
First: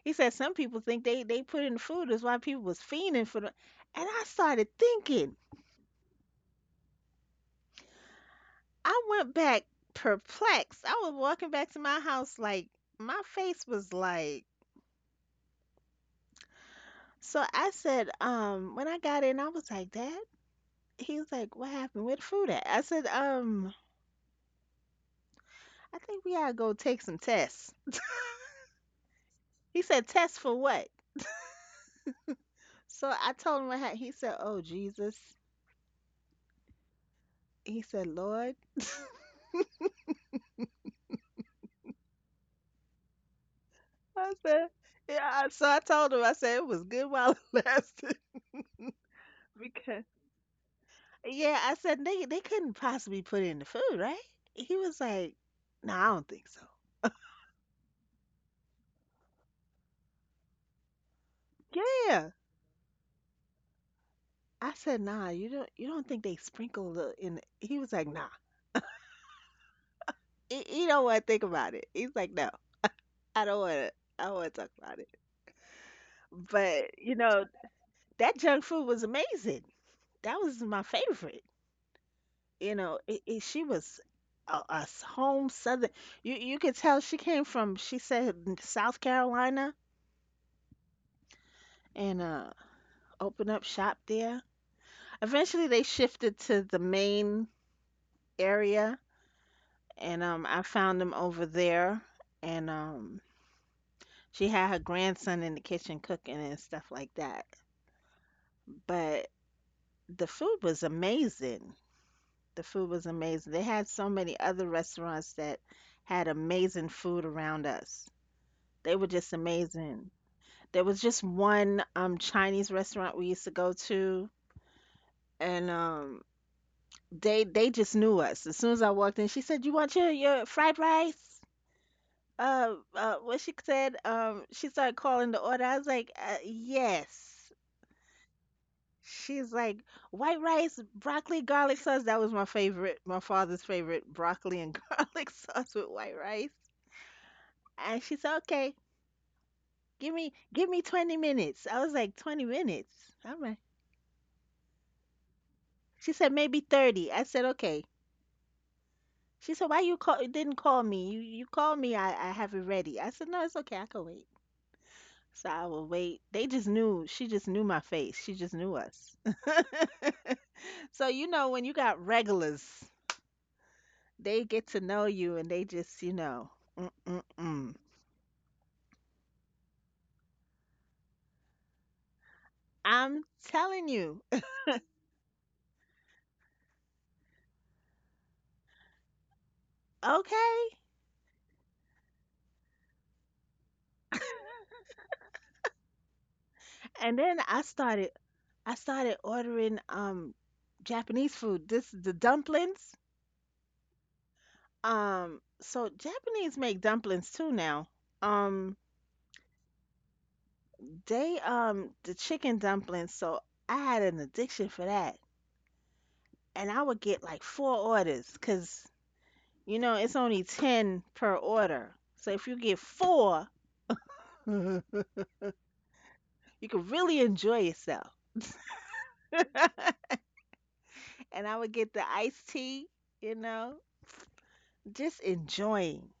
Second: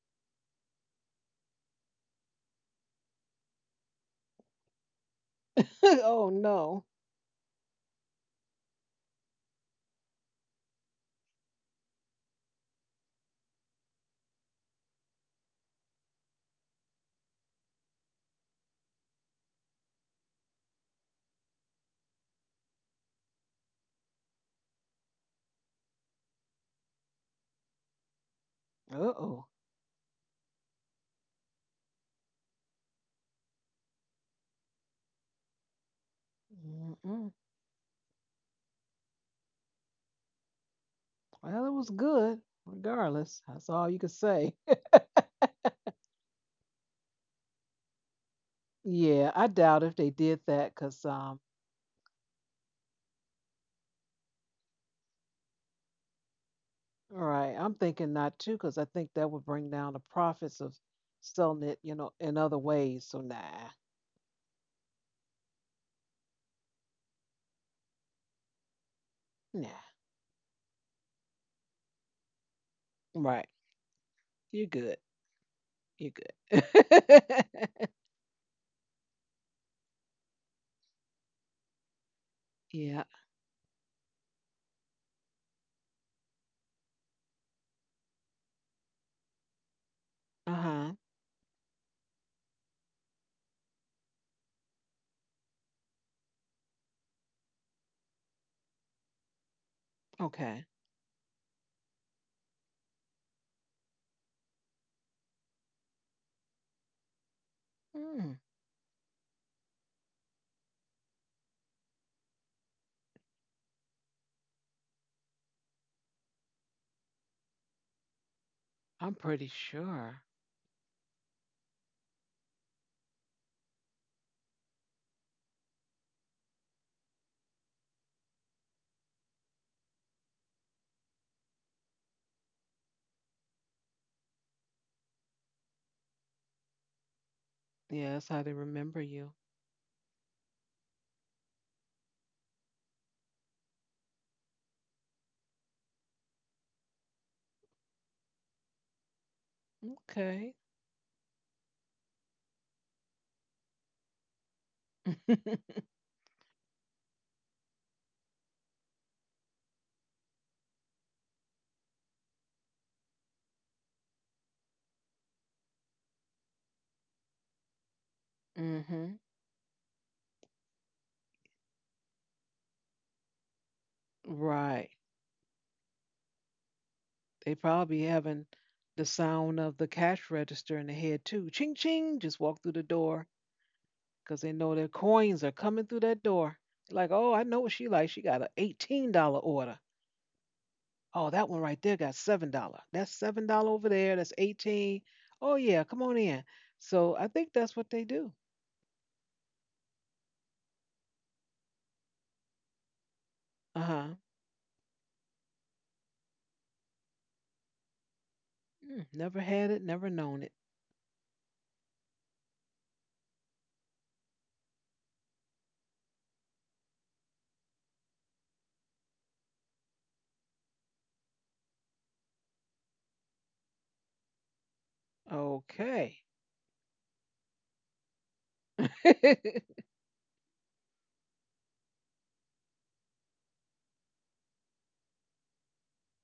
Speaker 2: He said, some people think they, they put in food is why people was fiending for the. And I started thinking.
Speaker 1: Oh no.
Speaker 2: I went back perplexed. I was walking back to my house like my face was like. So I said, um, when I got in, I was like, Dad. He was like, what happened? Where the food at? I said, um, I think we gotta go take some tests.
Speaker 1: Uh-oh.
Speaker 2: He said, tests for what? So I told him what happened. He said, oh Jesus.
Speaker 1: Mm-mm.
Speaker 2: He said, Lord.
Speaker 1: Well, it was good regardless. That's all you could
Speaker 2: I
Speaker 1: say.
Speaker 2: said, yeah. I- So I told him, I said it was good while it lasted.
Speaker 1: Yeah, I doubt if
Speaker 2: Because,
Speaker 1: they did that cuz um
Speaker 2: yeah, I said they they couldn't possibly put it in the food, right? He was like, no, I don't think so.
Speaker 1: all right, I'm thinking not too cuz I think that would bring down the profits of selling it, you know,
Speaker 2: Yeah.
Speaker 1: in other ways. So nah.
Speaker 2: I said, nah, you don't you don't think they sprinkle the in? The-" He was like, nah,
Speaker 1: Nah.
Speaker 2: he, he don't want to think about it. He's like, no, I
Speaker 1: Right.
Speaker 2: don't want to. I don't want to
Speaker 1: You're
Speaker 2: talk
Speaker 1: good.
Speaker 2: about it.
Speaker 1: You good.
Speaker 2: But you know that junk food was amazing. That was my favorite. You know,
Speaker 1: Yeah.
Speaker 2: it, it, she was a, a s- home Southern. You you could tell she came from. She said n- South Carolina
Speaker 1: Uh-huh.
Speaker 2: and uh, opened up shop there. Eventually, they shifted to the main area, and um,
Speaker 1: Okay.
Speaker 2: I found them over there. And um, she had her grandson in the kitchen cooking and stuff like that.
Speaker 1: Mm,
Speaker 2: But the food was amazing. The food was amazing. They had so many other restaurants that had amazing food around us. They were
Speaker 1: I'm
Speaker 2: just
Speaker 1: pretty
Speaker 2: amazing.
Speaker 1: sure.
Speaker 2: There was just one um Chinese restaurant we used to go to, and um they they just knew us. As soon as I walked in, she said, "You want your your fried rice?" Uh, uh what she said, um, she started calling the order. I was like, uh, "Yes."
Speaker 1: Yeah, that's how they remember you.
Speaker 2: She's like, "White rice, broccoli, garlic sauce." That was my favorite, my father's favorite, broccoli and garlic sauce with white rice. And she said, "Okay, give me
Speaker 1: Okay.
Speaker 2: give me twenty minutes." I was like, "twenty minutes?" All right. She said maybe thirty." I said, okay. She said, "Why you call didn't call me? You you called me. I I have it ready." I said, "No, it's okay. I can wait." So I will wait. They just knew. She just knew my face. She just knew us.
Speaker 1: Mm-hmm.
Speaker 2: So you know when you got regulars, they get to
Speaker 1: Right.
Speaker 2: know you and they just you know. Mm mm
Speaker 1: They
Speaker 2: mm.
Speaker 1: probably having the sound of the cash register in the head too. Ching ching, just walk through the door
Speaker 2: I'm telling you,
Speaker 1: because they know their coins are coming through that door. Like, oh, I know what she like. She got an eighteen dollar order.
Speaker 2: okay.
Speaker 1: Oh, that one right there got seven dollar. That's seven dollar over there. That's eighteen. Oh yeah, come on in. So
Speaker 2: And
Speaker 1: I
Speaker 2: then
Speaker 1: think
Speaker 2: I
Speaker 1: that's what they
Speaker 2: started.
Speaker 1: do.
Speaker 2: I started ordering um Japanese food. This the dumplings.
Speaker 1: Uh huh.
Speaker 2: Um, so Japanese make dumplings too now. Um.
Speaker 1: Never had it, never known it.
Speaker 2: They um the chicken dumplings, so I had an addiction for that. And I would get like four orders, cause you know it's only ten per order. So if you get four, you
Speaker 1: Okay.
Speaker 2: can really enjoy yourself. And I would get the iced tea, you know, just enjoying.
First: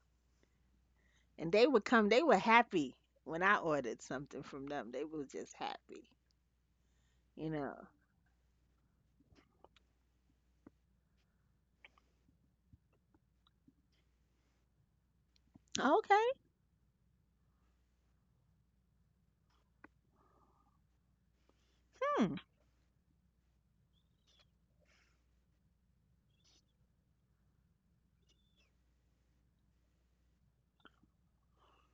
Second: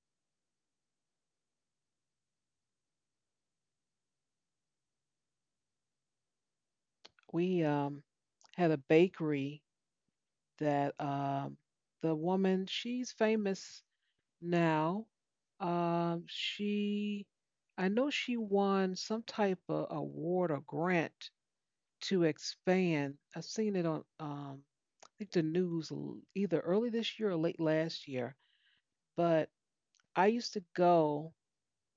Speaker 2: And they would come, they were happy when I ordered something from them. They were just happy, you
Speaker 1: we
Speaker 2: know.
Speaker 1: um had a bakery that um the woman she's famous now. Um,
Speaker 2: Okay.
Speaker 1: she I know she won some type of award or grant to
Speaker 2: Mm.
Speaker 1: expand. I've seen it on um, I think the news l- either early this year or late last year. But I used to go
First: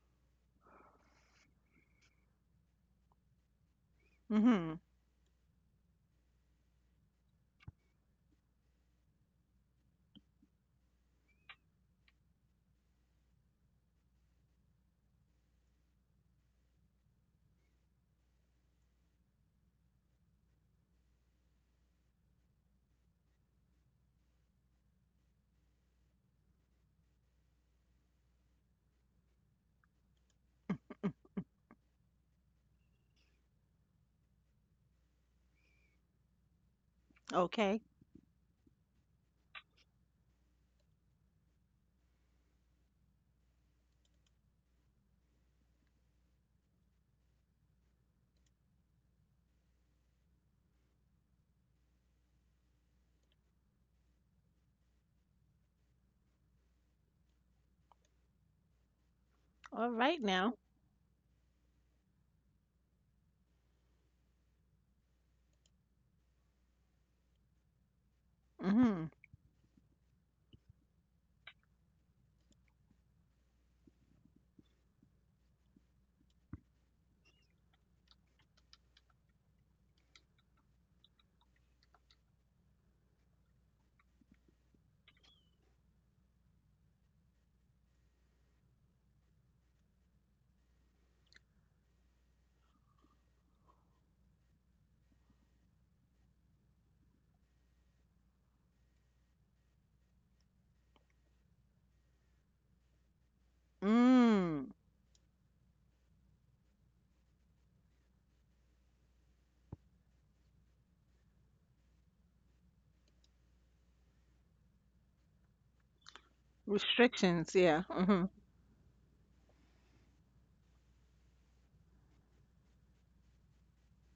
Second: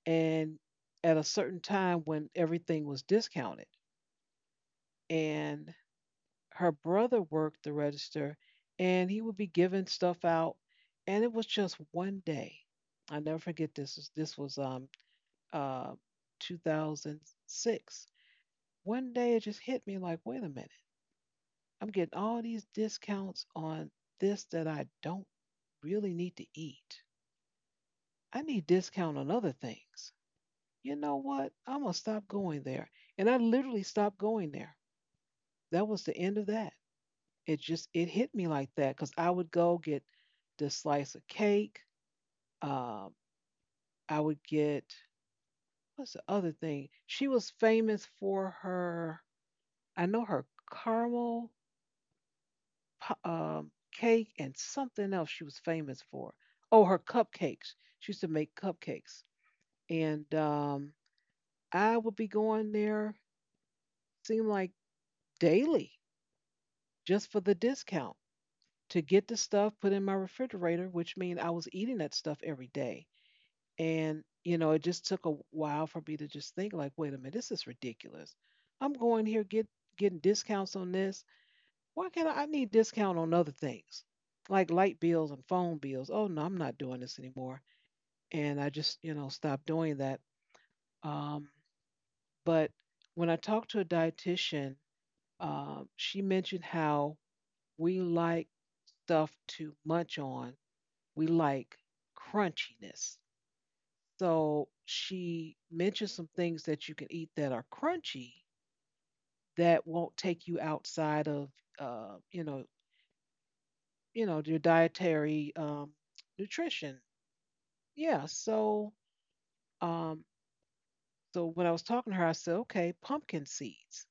Speaker 1: and at a certain time when everything was discounted,
Speaker 2: Mhm.
Speaker 1: and her brother worked the register, and he would be giving stuff out, and it was just one day. I never forget this. is- This was um uh two thousand six. One day it just hit me like, wait a minute. I'm getting all these discounts on this that I don't really need to eat. I need discount on other things. You know what? I'm gonna stop going there. And I literally stopped going there. That was the end of that. It
Speaker 2: Okay.
Speaker 1: just it hit me like that because I would go get the slice of cake. Um, I would get what's the other thing? She was famous for her. I know her caramel pu- um, cake and something else she was famous for. Oh, her cupcakes. She used to make cupcakes,
Speaker 2: All right
Speaker 1: and
Speaker 2: now.
Speaker 1: um, I would be going there. Seemed like daily, just for the discount to
Speaker 2: Mhm.
Speaker 1: get the stuff put in my refrigerator, which means I was eating that stuff every day. And you know, it just took a while for me to just think like, wait a minute, this is ridiculous. I'm going here get getting discounts on this. Why can't I, I need discount on other things like light bills and phone bills? Oh no, I'm not doing this anymore. And I just, you know, stopped doing that. Um, but when I talked to a dietitian, um, she mentioned how we like stuff to munch on. We like crunchiness.
Speaker 2: Mm.
Speaker 1: So she mentioned some things that you can eat that are crunchy that won't take you outside of, uh, you know, you know, your dietary um, nutrition.
Speaker 2: Restrictions, yeah. Mhm.
Speaker 1: Yeah, so um so when I was talking to her, I said, "Okay, pumpkin seeds.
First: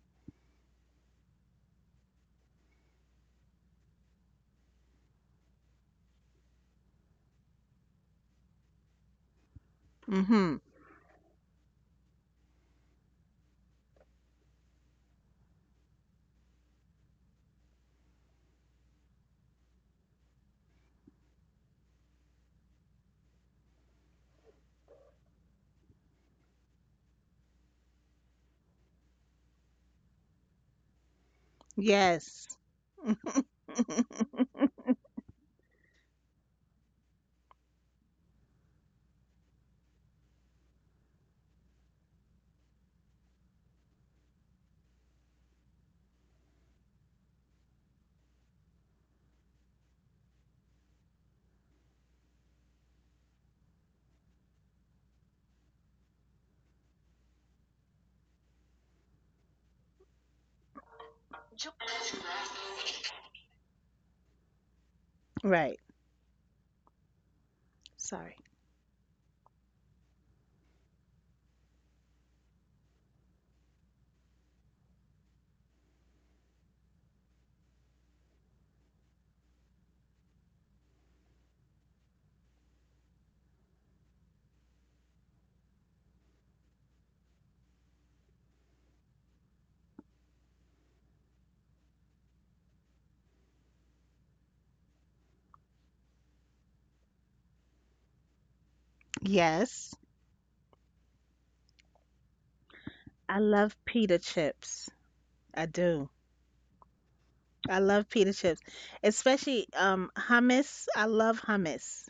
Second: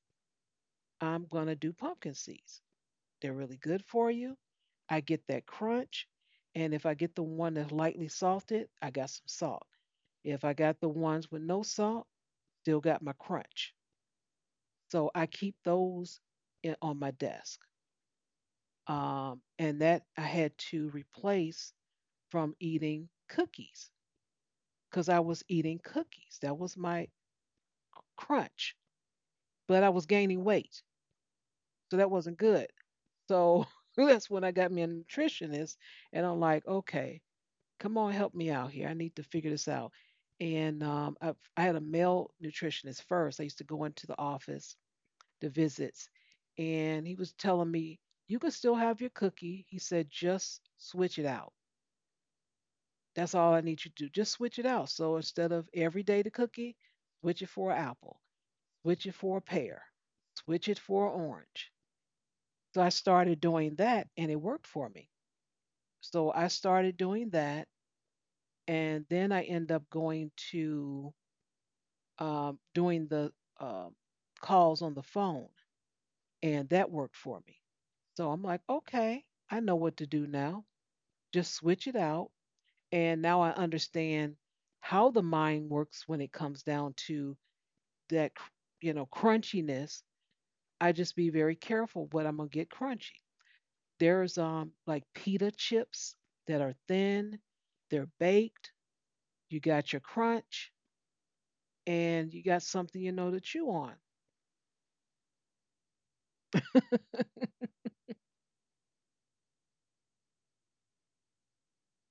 Speaker 1: I'm going to do pumpkin seeds. They're really good for you. I get that crunch, and if I get the one that's lightly salted, I got some salt. If I
Speaker 2: Mhm.
Speaker 1: got the ones with no salt, still got my crunch. So I keep those in, on my desk. Um and that I had to replace from eating cookies because I was eating cookies. That was my crunch, but I was gaining weight. So that wasn't
Speaker 2: Yes.
Speaker 1: good. So that's when I got me a nutritionist, and I'm like, okay, come on, help me out here. I need to figure this out. And um, I, I had a male nutritionist first. I used to go into the office, the visits, and he was telling me, you can still have your cookie. He said, just switch it out. That's all I need you to do. Just switch it out. So instead of every day the cookie, switch it for an apple, switch it for a pear, switch it for an orange. So I started doing that and it worked for me.
Speaker 2: Right.
Speaker 1: So I started doing that,
Speaker 2: Sorry.
Speaker 1: and then I end up going to um, doing the uh, calls on the phone, and that worked for me. So I'm like, okay, I know what to do now. Just switch it out, and now I understand how the mind works when it comes down to that, cr- you know, crunchiness. I just be very careful what I'm gonna get crunchy. There's um like pita chips that are thin, they're baked. You got
Speaker 2: Yes.
Speaker 1: your crunch and you got something you know
Speaker 2: I
Speaker 1: to chew
Speaker 2: love
Speaker 1: on.
Speaker 2: pita chips. I do. I love pita chips, especially um hummus. I love hummus.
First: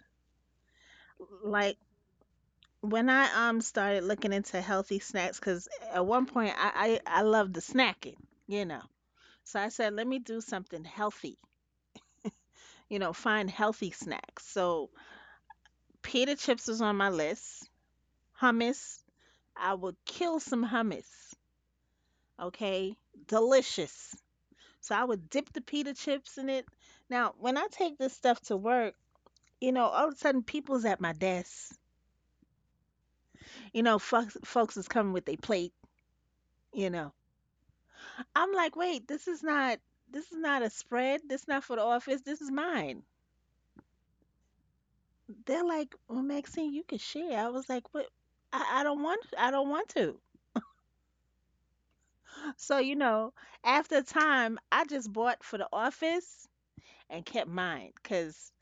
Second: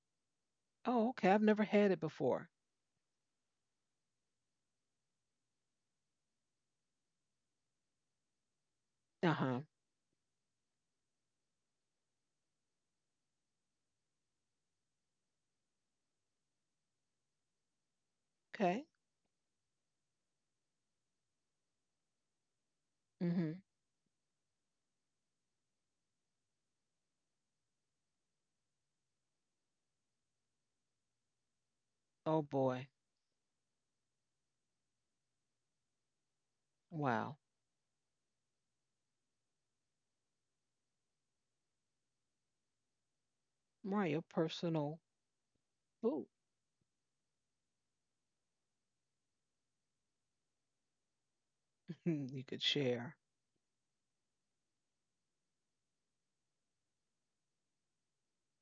Speaker 1: Oh, okay. I've never
Speaker 2: Like
Speaker 1: had it before.
Speaker 2: when I um started looking into healthy snacks, because at one point I I, I loved the snacking, you know.
Speaker 1: Uh
Speaker 2: So
Speaker 1: huh.
Speaker 2: I said, let me do something healthy. You know, find healthy snacks. So pita chips was on my list.
Speaker 1: Okay.
Speaker 2: Hummus, I would kill some hummus. Okay,
Speaker 1: Mm-hmm.
Speaker 2: delicious. So I would dip the pita chips in it. Now, when I take this stuff to work, you know, all of a sudden people's at my desk.
Speaker 1: Oh boy.
Speaker 2: You know, folks, folks is coming with their plate. You know,
Speaker 1: Wow.
Speaker 2: I'm like, wait, this is not, this is not a spread. This is not for the office. This is mine.
Speaker 1: Right. Your personal
Speaker 2: They're like, well,
Speaker 1: food.
Speaker 2: Maxine, you can share. I was like, what? I, I don't want, I don't want to.
Speaker 1: You could
Speaker 2: So you
Speaker 1: share.
Speaker 2: know, after a time, I just bought for the office and kept mine because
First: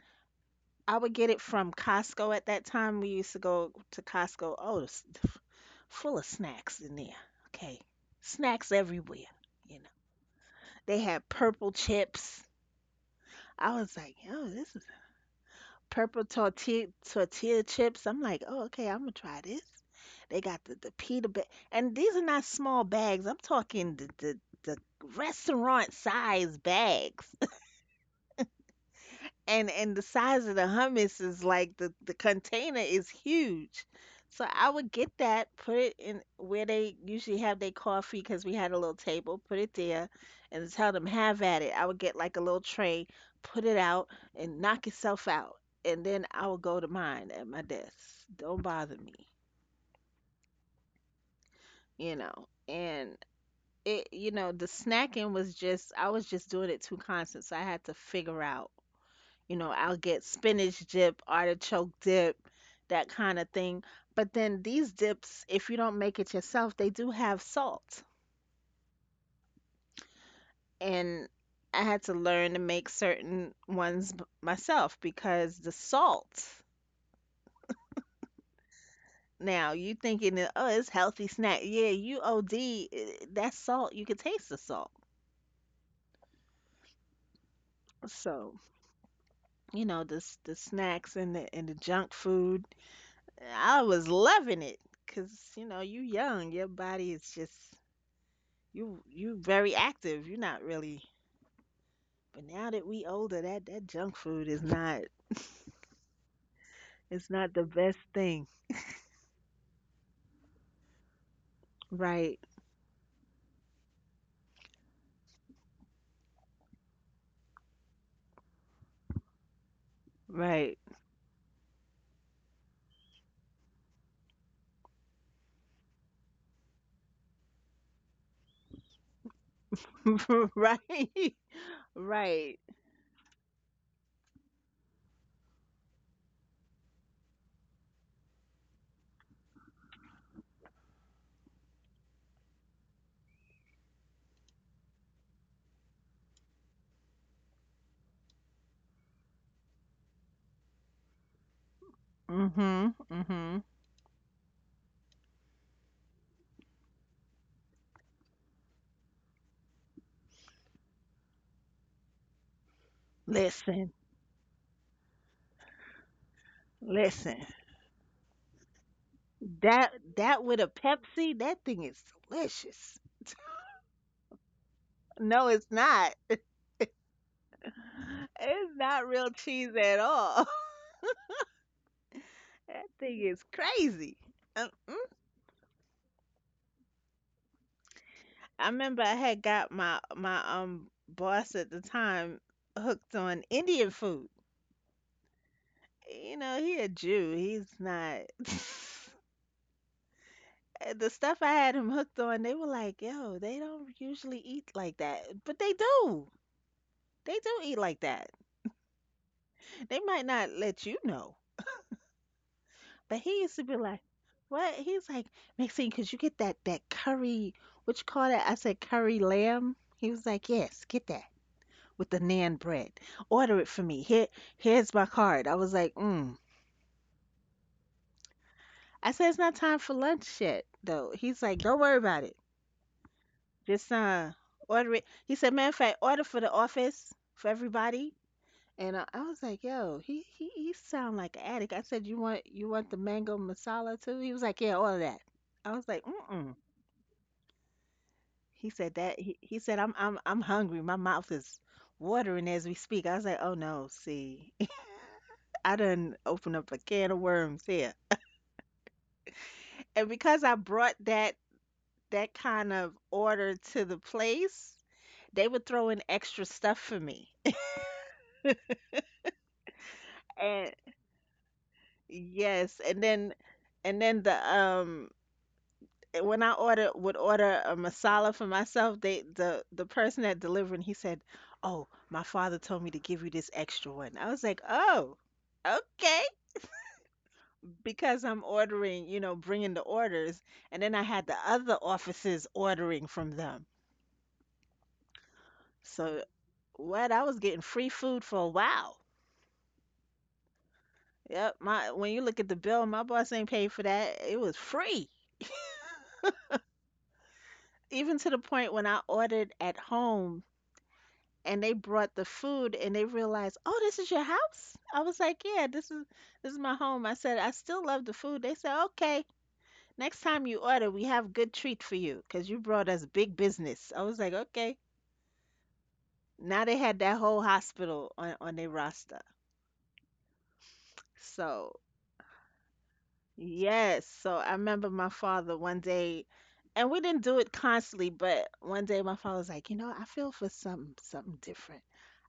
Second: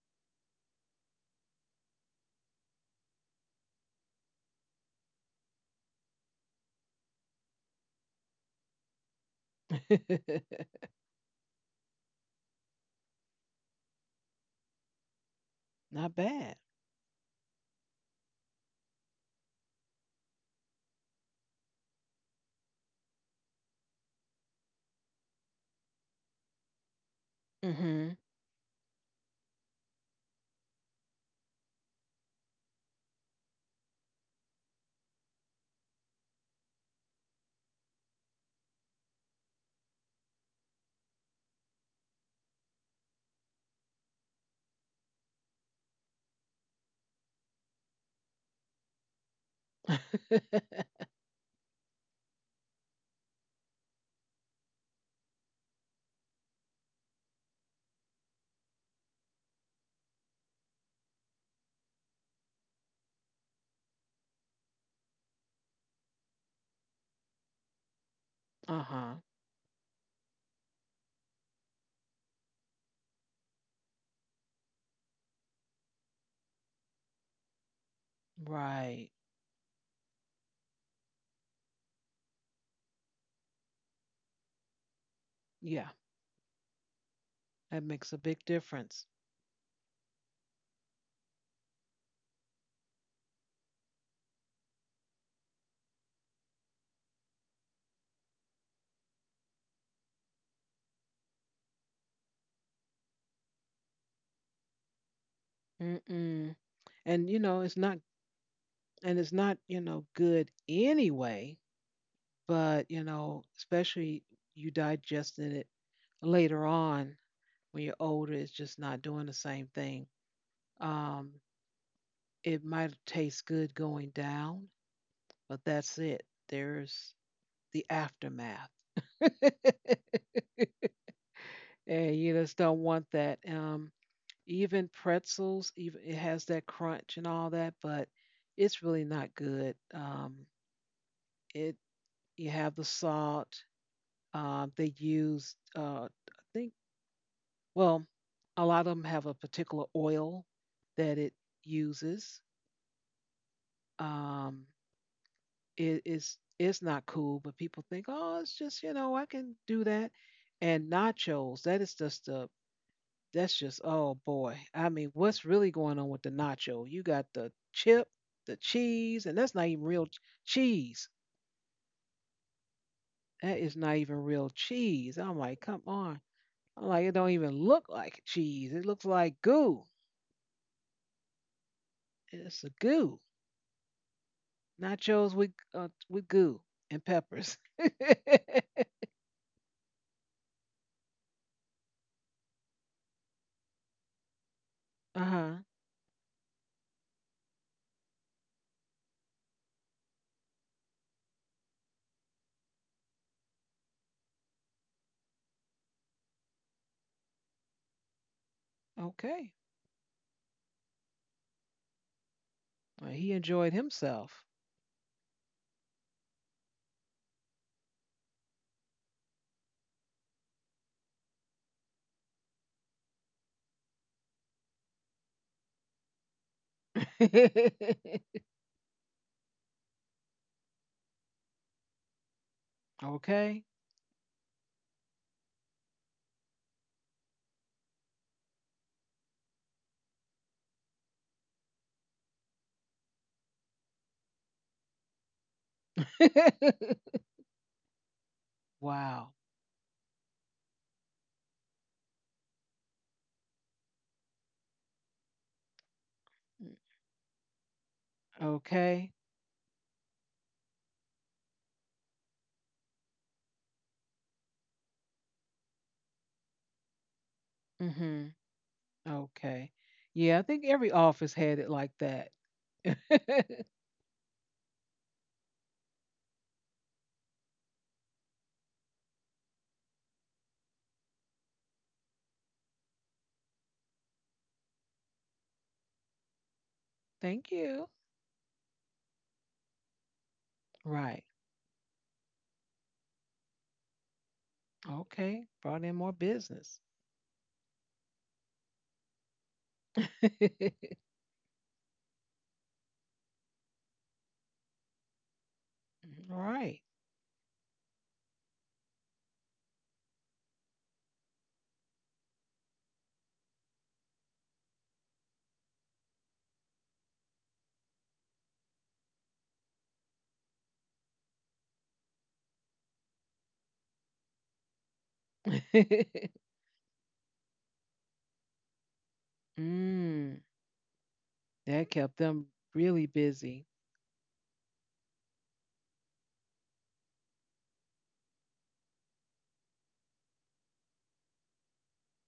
Speaker 2: I would get it from Costco at that time. We used to go to Costco. Oh, it's full of snacks in there. Okay. Snacks everywhere, you know. They had purple chips. I was like, "Yo, this is
Speaker 1: Not
Speaker 2: purple
Speaker 1: bad.
Speaker 2: tortilla tortilla chips." I'm like, "Oh, okay, I'm gonna try this." They got the, the pita bag, and these are not small bags. I'm talking the the, the restaurant size bags.
Speaker 1: Mm-hmm.
Speaker 2: and and the size of the hummus is like the the container is huge. So I would get that, put it in where they usually have their coffee because we had a little table, put it there, and tell them have at it. I would get like a little tray, put it out, and knock itself out, and then I would go to mine at my desk. Don't bother me, you know. And it, you know, the snacking was just I was just doing it too constant, so I had to figure out. You know, I'll get spinach dip, artichoke dip, that kind of thing. But then these dips, if you don't make it yourself, they do have salt.
Speaker 1: uh-huh.
Speaker 2: And I had to learn to make certain ones b- myself because the salt.
Speaker 1: Right.
Speaker 2: Now, you thinking, that, oh, it's healthy snack. Yeah, you O D, eh, that salt, you can taste the salt.
Speaker 1: Yeah. That makes a big
Speaker 2: So,
Speaker 1: difference.
Speaker 2: you know, the s- the snacks and the and the junk food, I was loving it because, you know, you young, your body is just You you very active. You're not really. But now that we older, that that junk food is not.
Speaker 1: Mm-mm.
Speaker 2: It's
Speaker 1: And you
Speaker 2: not the
Speaker 1: know, it's
Speaker 2: best
Speaker 1: not.
Speaker 2: thing.
Speaker 1: And it's not, you know, good anyway.
Speaker 2: Right.
Speaker 1: But, you know, especially you digesting it later on when you're older, it's just not doing the same thing.
Speaker 2: Right.
Speaker 1: Um, it might taste good going down, but that's it. There's the aftermath. And
Speaker 2: Right.
Speaker 1: you just
Speaker 2: Right.
Speaker 1: don't want that. Um, even pretzels, even it has that crunch and all that, but it's really not good. Um, it you have the salt. Um, they use, uh, I think Well, a lot of them have a particular oil that it uses.
Speaker 2: Mhm. Mhm.
Speaker 1: Um, it is it's not cool, but people think, oh, it's just you know I can do that. And nachos, that is just a that's just
Speaker 2: Listen.
Speaker 1: oh boy. I mean, what's really going on with the nacho? You got
Speaker 2: Listen.
Speaker 1: the chip, the cheese, and that's not even
Speaker 2: That
Speaker 1: real ch-
Speaker 2: that with a
Speaker 1: cheese.
Speaker 2: Pepsi, that thing is delicious.
Speaker 1: That is not even real cheese. I'm
Speaker 2: No,
Speaker 1: like,
Speaker 2: it's
Speaker 1: come on.
Speaker 2: not.
Speaker 1: I'm like, it don't even look like cheese.
Speaker 2: It's
Speaker 1: It looks
Speaker 2: not real
Speaker 1: like
Speaker 2: cheese
Speaker 1: goo.
Speaker 2: at all.
Speaker 1: It's a
Speaker 2: That
Speaker 1: goo.
Speaker 2: thing is crazy. Uh,
Speaker 1: Nachos with uh, with goo and peppers. uh
Speaker 2: I remember I had got my my um boss at the time hooked on Indian food.
Speaker 1: huh.
Speaker 2: You know, he a Jew. He's not. The stuff I had him hooked on, they were like, "Yo, they don't usually eat like that, but they do. They do eat like that.
Speaker 1: Okay.
Speaker 2: They might not let you know,
Speaker 1: Well,
Speaker 2: but
Speaker 1: he
Speaker 2: he used to
Speaker 1: enjoyed
Speaker 2: be like."
Speaker 1: himself.
Speaker 2: What? He's like, Maxine, could you get that that curry? What you call that? I said curry lamb. He was like, yes, get that. With the naan bread. Order it for me. Here, here's my card. I was like, mm. I said it's not time for lunch yet, though. He's like, don't worry about it.
Speaker 1: Okay.
Speaker 2: Just uh, order it. He said, matter of fact, order for the office for everybody. And uh, I was like, yo, he he he sound like an addict. I said, you want you want the mango masala too? He was like, yeah, all of that. I was like, mm-mm. He said that.
Speaker 1: Wow.
Speaker 2: He, he said, I'm I'm I'm hungry. My mouth is watering as we speak. I was like, oh no, see, I done opened up a can of worms here.
Speaker 1: Okay.
Speaker 2: And because I brought that that kind of order to the place, they would throw in extra stuff for me.
Speaker 1: Mhm. Okay. Yeah, I think
Speaker 2: And
Speaker 1: every office had it like that.
Speaker 2: yes, and then and then the um eh, when I order would order a masala for myself, they the the person that delivering he said, "Oh, my father told me to give you this extra one." I was like, "Oh, okay."
Speaker 1: Thank you.
Speaker 2: Because I'm ordering, you know, bringing the orders, and then I
Speaker 1: Right.
Speaker 2: had the other offices ordering from them.
Speaker 1: Okay. Brought in more
Speaker 2: So,
Speaker 1: business.
Speaker 2: what? I was getting free food for a while. Yep, my when you look at the bill, my boss ain't paid for that. It was free.
Speaker 1: right.
Speaker 2: Even to the point when I ordered at home and they brought the food and they realized, "Oh, this is your house?" I was like, "Yeah, this is this is my home." I said, "I still love the food." They said, "Okay, next time you order, we have good treat for you 'cause you brought us big business." I was like, "Okay." Now they had that whole hospital on on their roster.
Speaker 1: Mm,
Speaker 2: So,
Speaker 1: that kept them really busy.
Speaker 2: yes. So I remember my father one day, and we didn't do it constantly, but one day my father was like, you know, I feel for something something different.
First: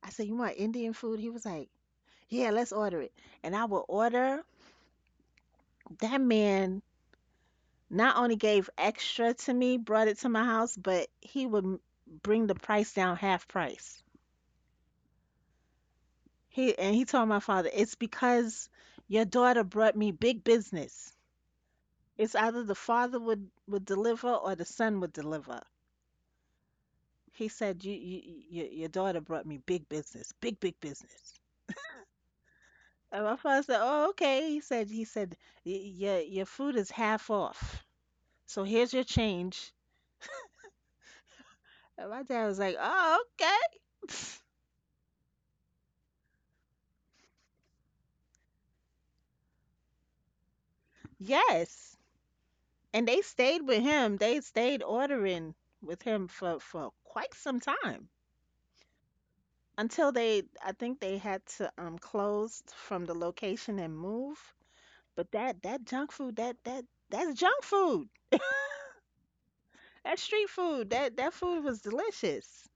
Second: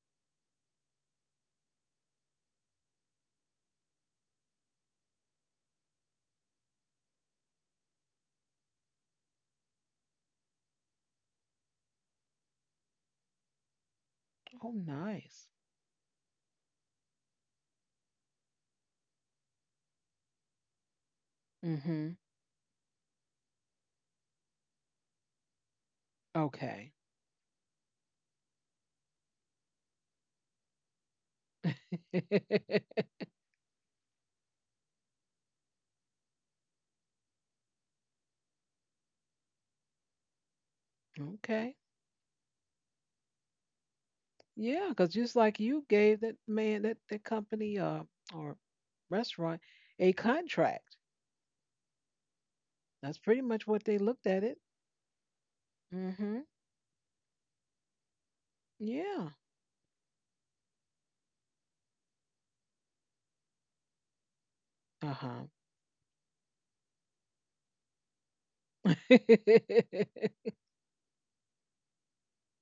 Speaker 2: I said, you want Indian food? He was like, yeah, let's order it. And I would order. That man not only gave extra to me, brought it to my house, but he would m- bring the price down half price.
Speaker 1: Oh, nice.
Speaker 2: He and he told my father, it's because your daughter brought me big business.
Speaker 1: Mhm.
Speaker 2: It's either the father would would deliver or the son would deliver.
Speaker 1: Okay.
Speaker 2: He said, you, you, you, your daughter brought me big business, big, big business. And my father said, oh, okay. He said, he said, "Y- your, your food is half off. So here's your change.
Speaker 1: Okay.
Speaker 2: And my dad was like, oh, okay.
Speaker 1: Yeah, because just like you gave that man that that company uh, or restaurant a contract.
Speaker 2: Yes. And
Speaker 1: That's
Speaker 2: they
Speaker 1: pretty
Speaker 2: stayed
Speaker 1: much
Speaker 2: with
Speaker 1: what they
Speaker 2: him.
Speaker 1: looked
Speaker 2: They
Speaker 1: at it.
Speaker 2: stayed ordering with him
Speaker 1: Mhm.
Speaker 2: for, for quite some time
Speaker 1: Yeah.
Speaker 2: until they, I think they had to um close from the location and move.
Speaker 1: Uh
Speaker 2: But
Speaker 1: huh.
Speaker 2: that, that junk food, that, that, that's junk food. That street food, that that food was delicious.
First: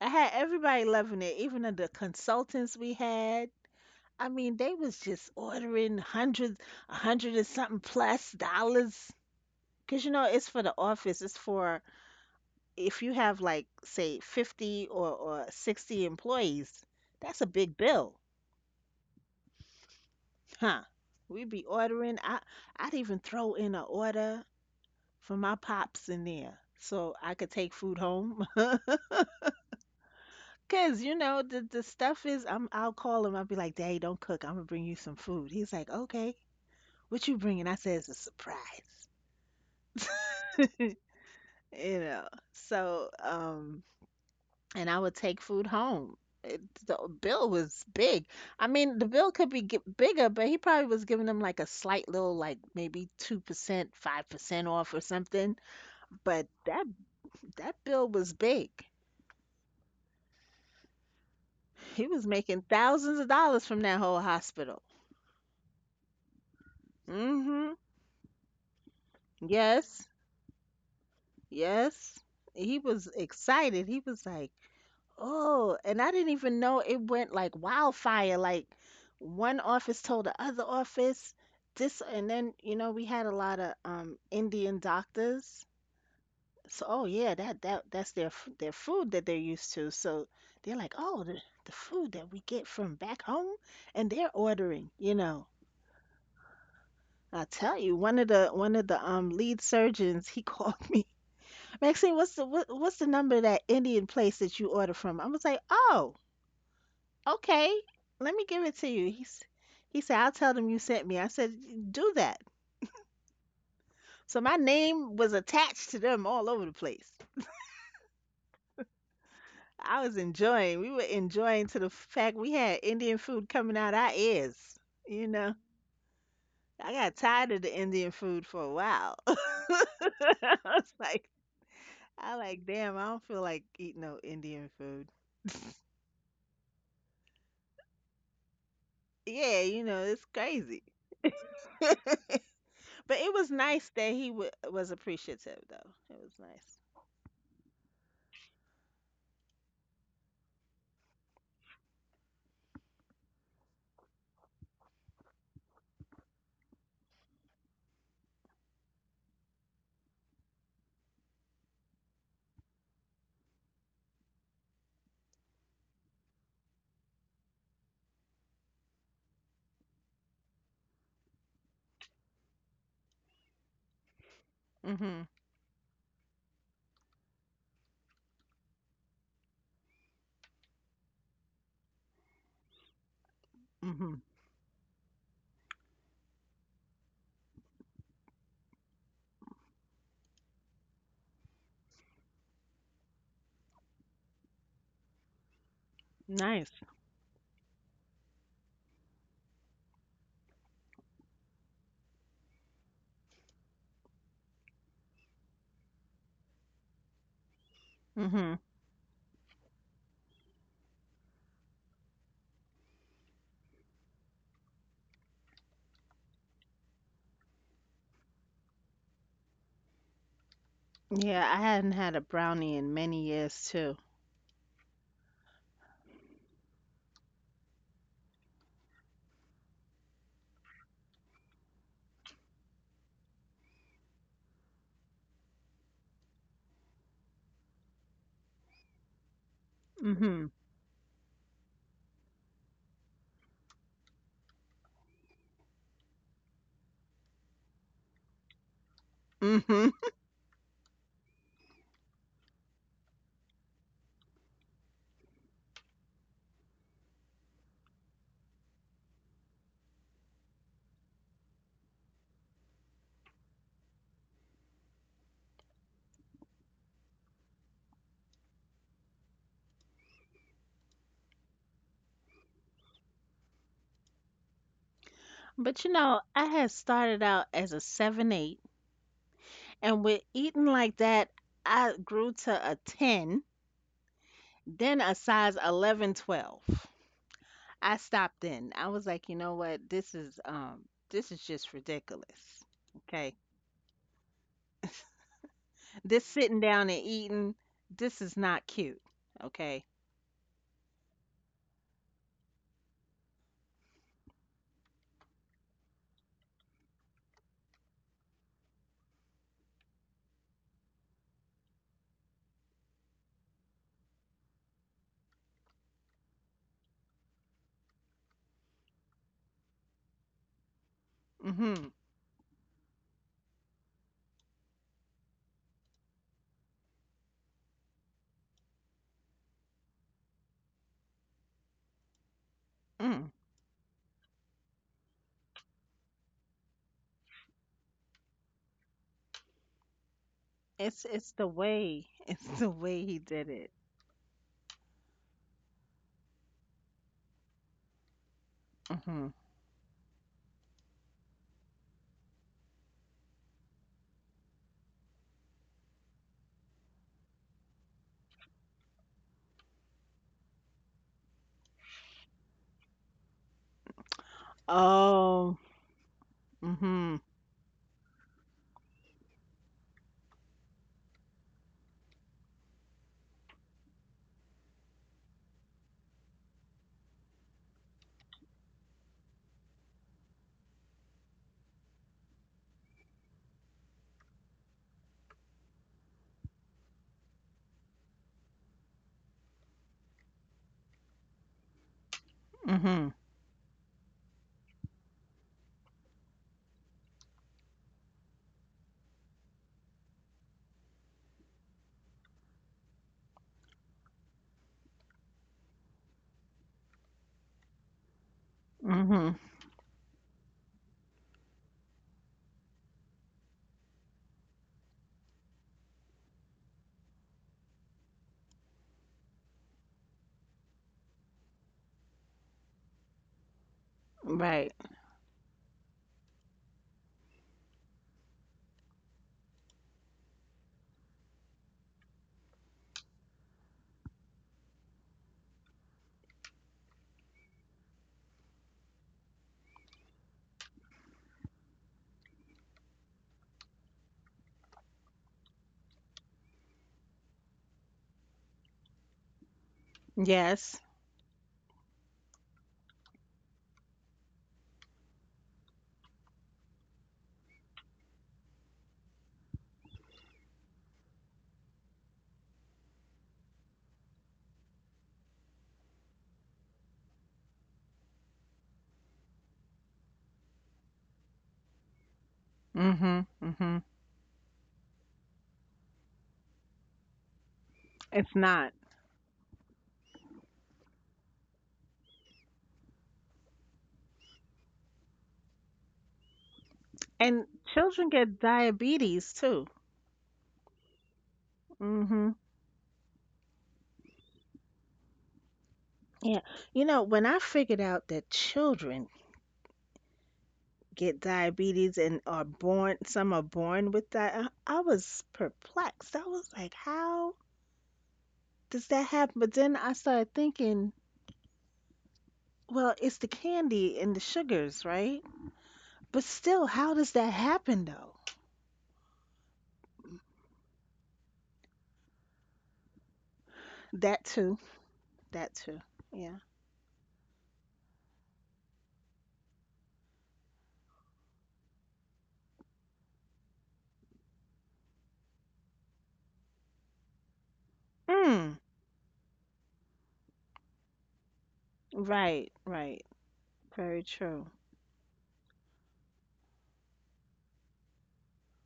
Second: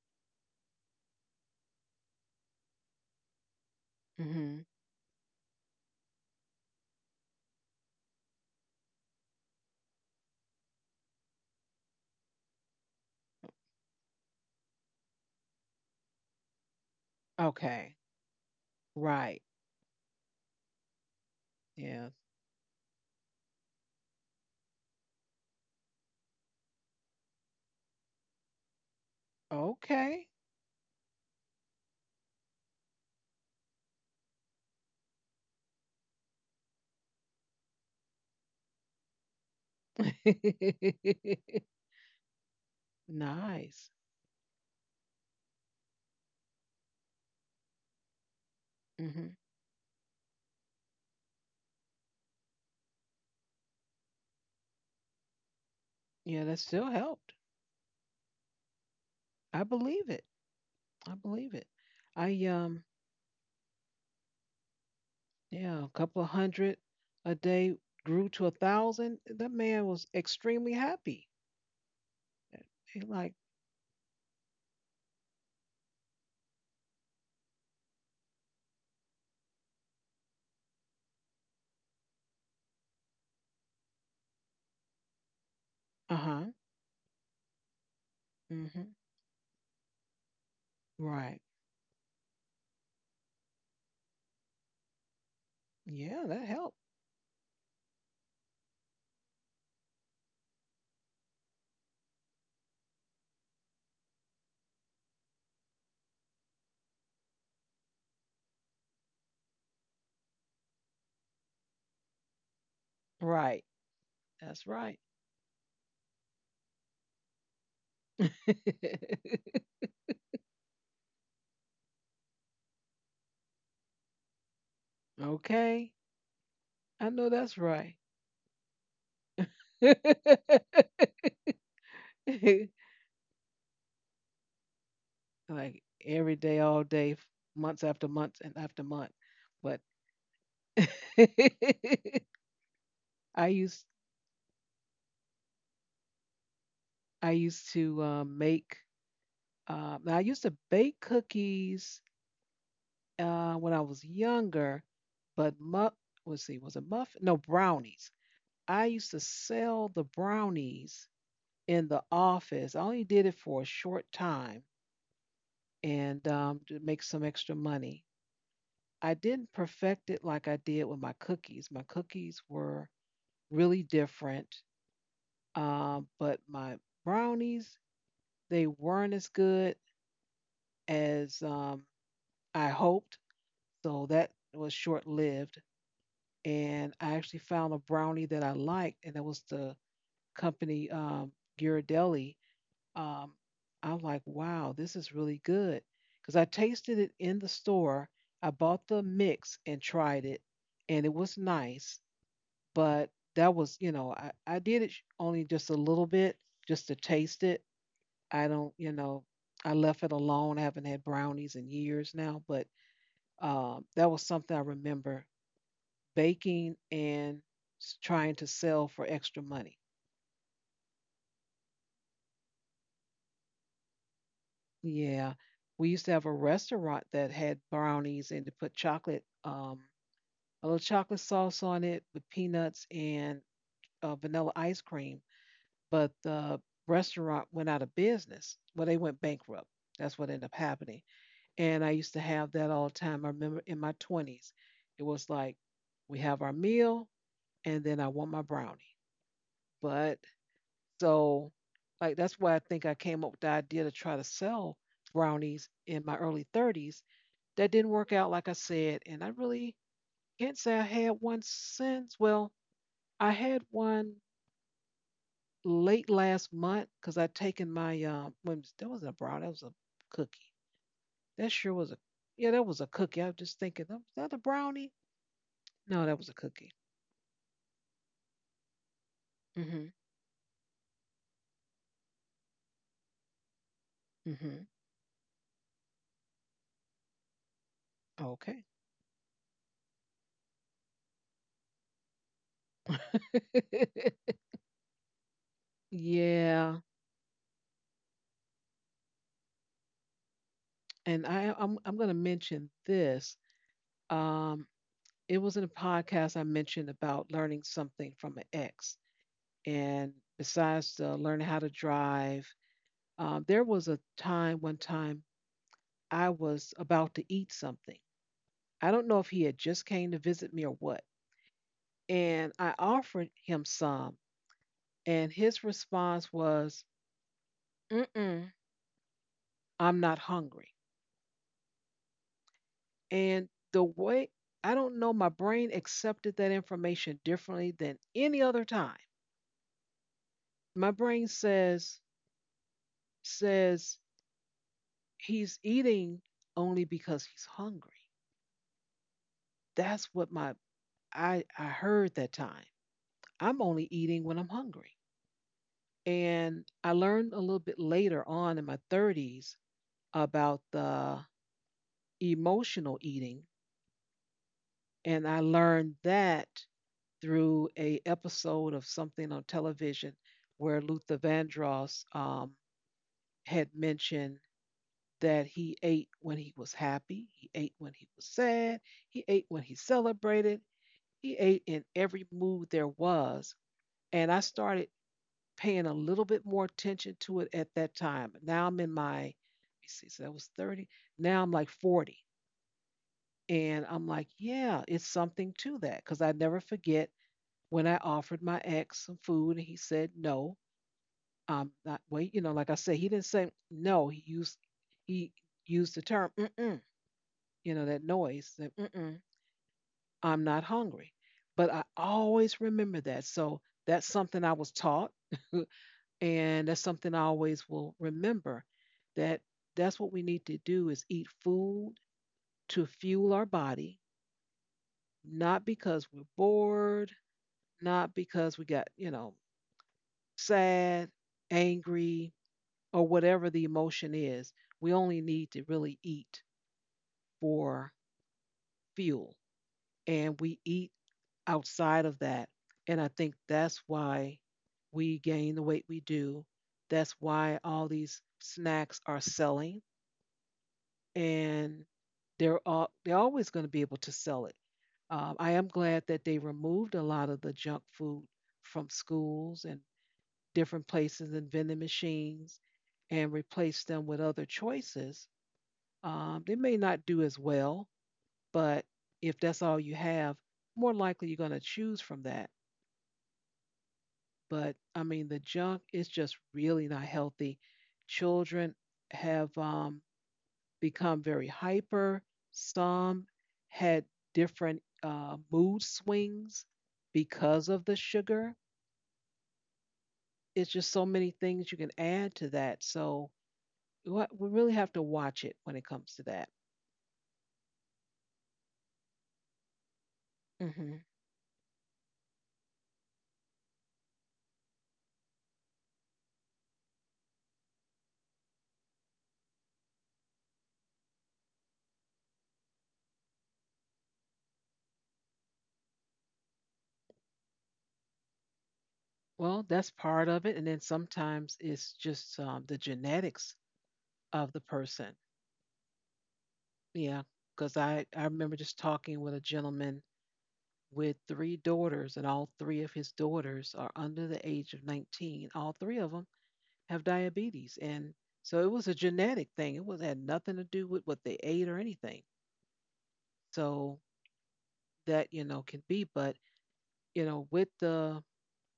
Speaker 2: I had everybody loving it, even the consultants we had. I mean,
Speaker 1: Mhm.
Speaker 2: they was just ordering hundreds, a hundred and something plus dollars. Cause you know, it's for the office. It's for if you have like say fifty or, or sixty employees, that's a big
Speaker 1: Okay.
Speaker 2: bill,
Speaker 1: Right.
Speaker 2: huh? We'd be
Speaker 1: Yeah.
Speaker 2: ordering. I I'd even throw in an order for my pops in there so I could take food home.
Speaker 1: Okay.
Speaker 2: Cause you know the the stuff is I'm I'll call him. I'll be like, "Daddy, don't cook. I'm gonna bring you some food." He's like, "Okay, what you bringing?" I said, "It's a surprise." You know. So
Speaker 1: Nice.
Speaker 2: um, and I would take food home. It, the bill was big. I mean, the
Speaker 1: Mhm.
Speaker 2: bill could be g bigger, but he probably was giving them like a slight little, like maybe two percent, five percent off or something.
Speaker 1: Yeah,
Speaker 2: But
Speaker 1: that still
Speaker 2: that
Speaker 1: helped.
Speaker 2: that bill was big.
Speaker 1: I believe it. I believe it.
Speaker 2: He was
Speaker 1: I
Speaker 2: making
Speaker 1: um
Speaker 2: thousands of dollars from that whole hospital.
Speaker 1: Yeah, a couple of hundred a day
Speaker 2: Mm-hmm.
Speaker 1: grew to a thousand. That man was
Speaker 2: Yes.
Speaker 1: extremely happy.
Speaker 2: Yes. He
Speaker 1: He
Speaker 2: was
Speaker 1: like,
Speaker 2: excited. He was like, oh, and I didn't even know it went like wildfire. Like one office told the other office this, and then you know we had a lot of um Indian doctors.
Speaker 1: uh huh,
Speaker 2: So oh yeah, that that that's their f-
Speaker 1: mm-hmm,
Speaker 2: their food that they're used to. So they're like, oh,
Speaker 1: right.
Speaker 2: the, the food that we get from back home, and they're ordering. You know,
Speaker 1: Yeah, that helped.
Speaker 2: I tell you, one of the one of the um lead surgeons, he called me Maxine, what's the what, what's the number of that Indian place that you order from? I was like, oh, okay, let me give it to you. He's he said, I'll tell them you sent me. I said, do that.
Speaker 1: Right,
Speaker 2: So
Speaker 1: that's
Speaker 2: my
Speaker 1: right.
Speaker 2: name was attached to them all over the place. I was enjoying. We were enjoying to the fact we had Indian food coming out our ears. You know,
Speaker 1: Okay,
Speaker 2: I
Speaker 1: I know
Speaker 2: got
Speaker 1: that's
Speaker 2: tired of the
Speaker 1: right.
Speaker 2: Indian food for a while. I was like, I like, damn, I don't feel like eating no Indian food.
Speaker 1: Like every day, all day, f- months after months and after month.
Speaker 2: Yeah,
Speaker 1: But
Speaker 2: you know, it's crazy. But it
Speaker 1: I
Speaker 2: was
Speaker 1: used
Speaker 2: nice that he w- was appreciative, though. It was nice.
Speaker 1: I used to uh, make. Um, Now I used to bake cookies uh, when I was younger, but mu- let's see, was it muffin? No, brownies. I used to sell the brownies in the office. I only did it for a short time and um, to make some extra money. I didn't perfect it like I did with my cookies. My cookies were really different,
Speaker 2: Mhm.
Speaker 1: um, but my brownies, they weren't as good as um, I hoped. So that
Speaker 2: Mhm.
Speaker 1: was short lived. And I actually found a brownie that I liked, and that was the company um, Ghirardelli. Um, I'm like, wow, this is really good because I
Speaker 2: Nice.
Speaker 1: tasted it in the store. I bought the mix and tried it, and it was nice, but that was, you know, I, I did it only just a little bit just to taste it. I
Speaker 2: Mhm.
Speaker 1: don't, you know, I left it alone. I haven't had brownies in years now, but um, that was something I remember baking and s- trying to sell for extra money.
Speaker 2: Yeah, I hadn't had a brownie in many years too.
Speaker 1: Yeah. We used to have a restaurant that had brownies and to put chocolate, um, a little chocolate sauce on it with peanuts and uh, vanilla ice cream. But the restaurant went out of business. Well, they went bankrupt. That's what ended up
Speaker 2: Mhm.
Speaker 1: happening. And I used to have that all the time. I remember in my twenties, it was like, we have our meal, and then I want my brownie.
Speaker 2: Mhm.
Speaker 1: But so, like, that's why I think I came up with the idea to try to sell brownies in my early thirties. That didn't work out, like I said. And I really can't say I had one since. Well, I had one late last month because I'd taken my, um, when, that wasn't a brownie, that was a cookie. That sure was a, yeah, that was a cookie. I was just thinking, "Oh, is that a brownie?
Speaker 2: But
Speaker 1: No,
Speaker 2: you
Speaker 1: that was a
Speaker 2: know, I
Speaker 1: cookie.
Speaker 2: had started out as a seven eight
Speaker 1: Hmm.
Speaker 2: and with eating like that, I grew to a ten,
Speaker 1: Hmm.
Speaker 2: then a size eleven, twelve. I stopped
Speaker 1: Okay.
Speaker 2: then. I was like, "You know what? This is um this is just ridiculous." Okay. This sitting
Speaker 1: Yeah,
Speaker 2: down and eating, this is not cute. Okay.
Speaker 1: and I I'm I'm gonna mention this. Um, it was in a podcast I mentioned about learning something from an ex. And besides uh, learning how to drive, um, there was a time, one time, I was about to eat something. I don't know if he had just came to visit me or what.
Speaker 2: Mhm.
Speaker 1: And I offered him some. And his response was, mm-mm, I'm not hungry.
Speaker 2: Mm.
Speaker 1: And the way, I don't know, my brain accepted that information differently than any other time. My
Speaker 2: It's
Speaker 1: brain
Speaker 2: it's the
Speaker 1: says,
Speaker 2: way. It's the way he did it.
Speaker 1: says he's eating only because he's hungry.
Speaker 2: Mhm.
Speaker 1: That's what my I I heard that time. I'm only eating when I'm hungry. And I learned a little bit later on in my thirties about the emotional eating, and I
Speaker 2: Oh.
Speaker 1: learned that
Speaker 2: Mhm.
Speaker 1: through a episode of something on television where Luther Vandross um, had mentioned that he ate when he was happy, he ate when he was sad, he ate when he celebrated, he ate in every mood there was. And I started paying a little bit more attention to it at that time. Now I'm in my, let me see, so that was thirty. Now I'm like forty.
Speaker 2: Mhm.
Speaker 1: And I'm like, yeah, it's something to that. Because I never forget when I offered my ex some food and he said no. I'm not wait, you know, like I said, he didn't say no. He used he used the term mm-mm, you know, that noise that mm-mm.
Speaker 2: Mhm.
Speaker 1: I'm not hungry. But I always remember that. So that's something I was taught, and that's something I always will remember that that's what we need to do is eat food to fuel our body,
Speaker 2: Right.
Speaker 1: not because we're bored, not because we got, you know, sad, angry, or whatever the emotion is. We only need to really eat for fuel. And we eat outside of that. And I think that's why we gain the weight we do. That's why all these snacks are selling,
Speaker 2: Yes.
Speaker 1: and they're all, they're always going to be able to sell it. Um, I am glad that they removed a lot of the junk food from schools and different places and vending machines, and replaced them with other choices. Um, they may not do as well, but if that's all you have, more likely you're going to choose from that.
Speaker 2: Mhm. Mhm.
Speaker 1: But I mean the junk is just really not healthy.
Speaker 2: It's
Speaker 1: Children
Speaker 2: not.
Speaker 1: have um, become very hyper. Some had different uh, mood swings
Speaker 2: And
Speaker 1: because of the
Speaker 2: children get
Speaker 1: sugar.
Speaker 2: diabetes too.
Speaker 1: It's just so many things you can add
Speaker 2: Mhm.
Speaker 1: to that. So we we really have to watch it when it comes to that.
Speaker 2: Yeah. You know, when I figured out that children
Speaker 1: Hmm.
Speaker 2: get diabetes and are born, some are born with that, I I was perplexed. I was like, how does that happen? But then I started thinking, well, it's the candy and the sugars, right? But still, how does that happen though?
Speaker 1: Well, that's part of it, and then sometimes it's just um, the genetics
Speaker 2: That
Speaker 1: of
Speaker 2: too.
Speaker 1: the person.
Speaker 2: That too. Yeah.
Speaker 1: Yeah, because I I remember just talking with a gentleman with three daughters, and all three of his daughters are under the age of nineteen. All three of them have diabetes. And
Speaker 2: Mm.
Speaker 1: so it was a genetic thing. It was had nothing to do with what they ate or anything.
Speaker 2: Right, right.
Speaker 1: So
Speaker 2: Very true.
Speaker 1: that, you know, can be, but you know, with the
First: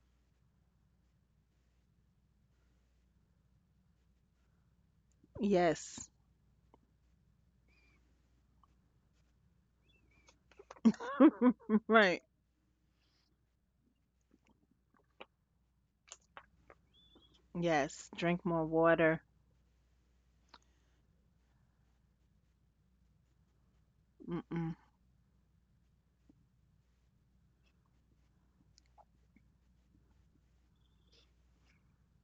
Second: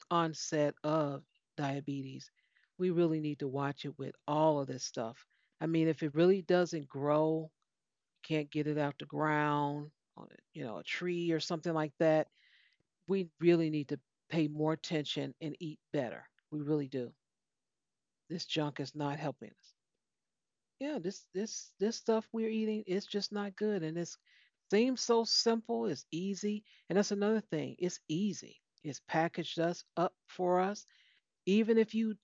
Speaker 1: onset of diabetes, we really need to watch it with all of this stuff. I mean,
Speaker 2: Yes.
Speaker 1: if it really doesn't grow, can't get it out the ground, you know, a tree or something like
Speaker 2: Right.
Speaker 1: that, we really need to pay more attention and eat better. We really do.
Speaker 2: Yes. Drink
Speaker 1: This
Speaker 2: more
Speaker 1: junk is not
Speaker 2: water.
Speaker 1: helping us. Yeah, this this this stuff we're eating is just not good, and it
Speaker 2: Mm-mm.
Speaker 1: seems so simple. It's easy, and that's another thing. It's easy. It's packaged us up for us. Even if you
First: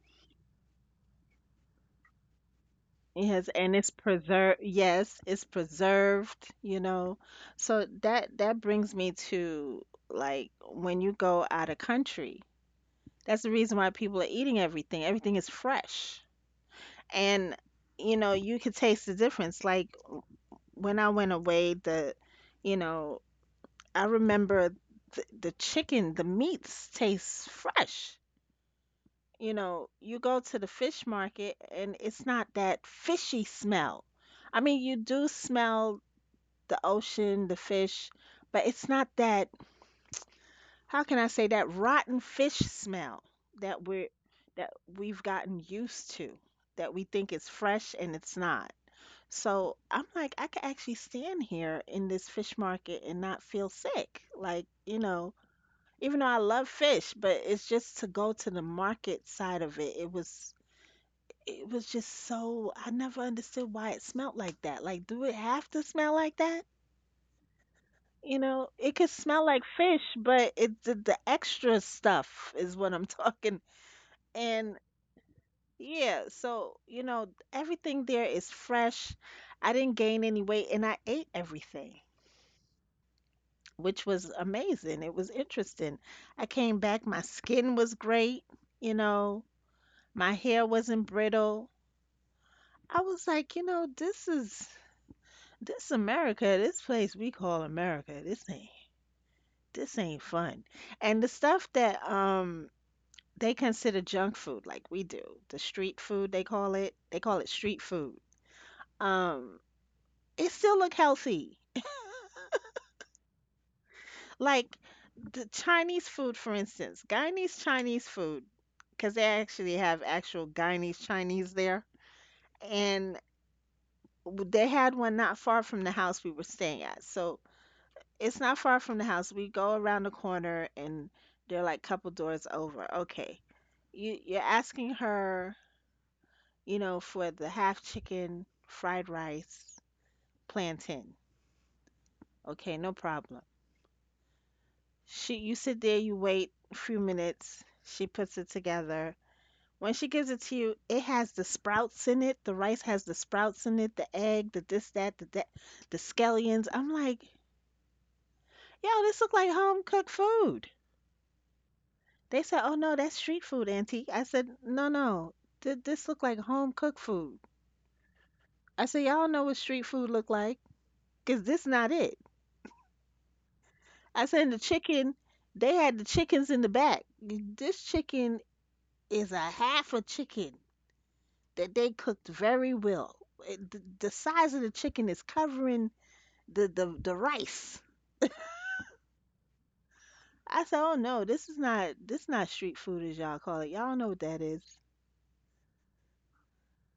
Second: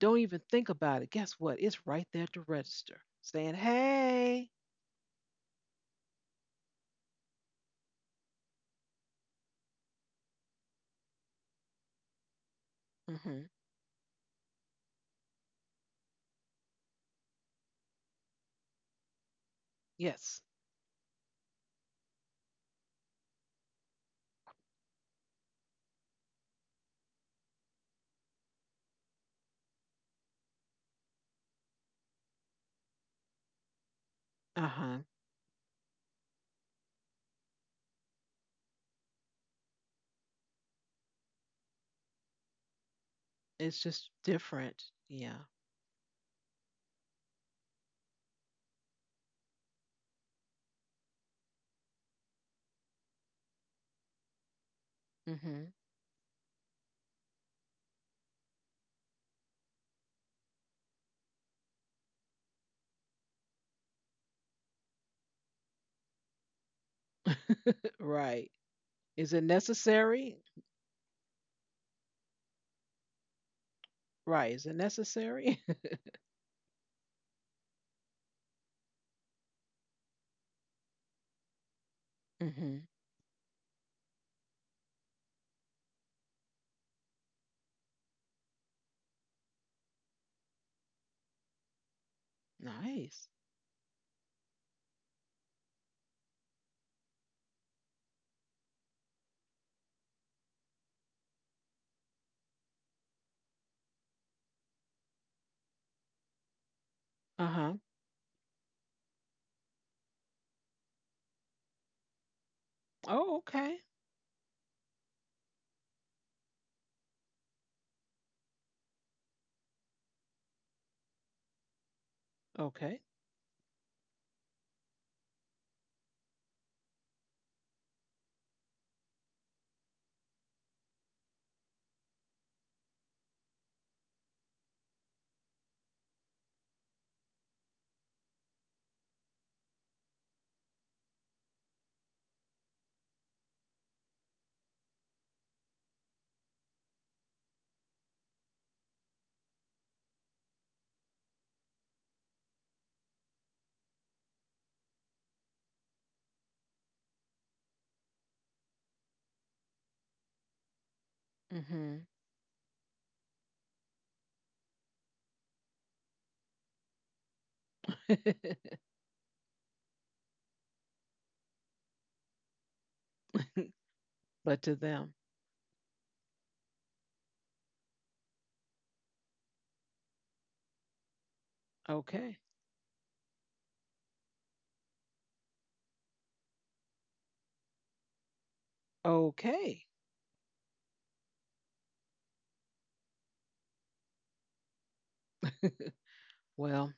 Speaker 1: don't even think about it, guess what? It's right there at the register,
Speaker 2: Yes,
Speaker 1: saying,
Speaker 2: and it's
Speaker 1: "Hey."
Speaker 2: preserved. Yes, it's preserved, you know. So that that brings me to like when you go out of country. That's
Speaker 1: Hmm.
Speaker 2: the reason why people are eating everything. Everything is fresh. And you know, you could taste the difference. Like
Speaker 1: Yes.
Speaker 2: when I went away, the you know, I remember the, the chicken, the meats taste fresh. You know, you go to the fish market and it's not that fishy smell. I
Speaker 1: Uh
Speaker 2: mean,
Speaker 1: huh.
Speaker 2: you do smell the ocean, the fish, but it's not that how can I say that rotten fish smell
Speaker 1: It's
Speaker 2: that
Speaker 1: just
Speaker 2: we're that
Speaker 1: different.
Speaker 2: we've
Speaker 1: Yeah.
Speaker 2: gotten used to that we think is fresh and it's not. So I'm like, I could actually stand here in this fish market and not feel sick. Like, you know,
Speaker 1: Hmm.
Speaker 2: even though I love fish, but it's just to go to the market side of it. It was it was just so I never understood why it smelled like that. Like, do it have to smell like that? You
Speaker 1: Right.
Speaker 2: know, it could
Speaker 1: Is it
Speaker 2: smell like fish,
Speaker 1: necessary?
Speaker 2: but it the, the extra stuff is what I'm talking.
Speaker 1: Right. Is it
Speaker 2: And
Speaker 1: necessary?
Speaker 2: yeah, so you know, everything there is fresh. I didn't gain any weight, and I ate everything,
Speaker 1: Mm-hmm.
Speaker 2: which was amazing. It was interesting. I came back, my skin was great. You know, my hair wasn't brittle. I
Speaker 1: Nice.
Speaker 2: was like, you know, this is this America. This place we call America. This ain't this ain't fun. And the stuff that um they consider junk food like we do. The street food they call it. They call
Speaker 1: Uh
Speaker 2: it
Speaker 1: huh.
Speaker 2: street food. Um, it still look healthy.
Speaker 1: Oh, okay.
Speaker 2: Like the Chinese food, for instance, Guyanese Chinese food, because they actually have actual Guyanese Chinese there,
Speaker 1: Okay.
Speaker 2: and w- they had one not far from the house we were staying at. So it's not far from the house. We go around the corner, and they're like couple doors over. Okay, you you're asking her you know, for the half chicken fried rice plantain. Okay, no problem. She, you sit there, you wait a few minutes. She puts it together. When she gives it to you, it has the sprouts in it. The rice has the sprouts in it, the egg, the this, that, the that, the scallions. I'm like, yo, this look like home cooked food. They said, oh no, that's street food, auntie. I said, no, no, th- this look like home cooked food.
Speaker 1: Mm-hmm.
Speaker 2: I said, y'all know what street food look like, 'cause this not it. I said the
Speaker 1: But to them,
Speaker 2: chicken, they had the chickens in the back. This chicken is a half a chicken that they cooked
Speaker 1: okay.
Speaker 2: very well. It- the, the size of the chicken is covering the, the, the rice.
Speaker 1: Okay.
Speaker 2: I said, oh no, this is not this is not street food as y'all call it. Y'all know what that is.
Speaker 1: Well,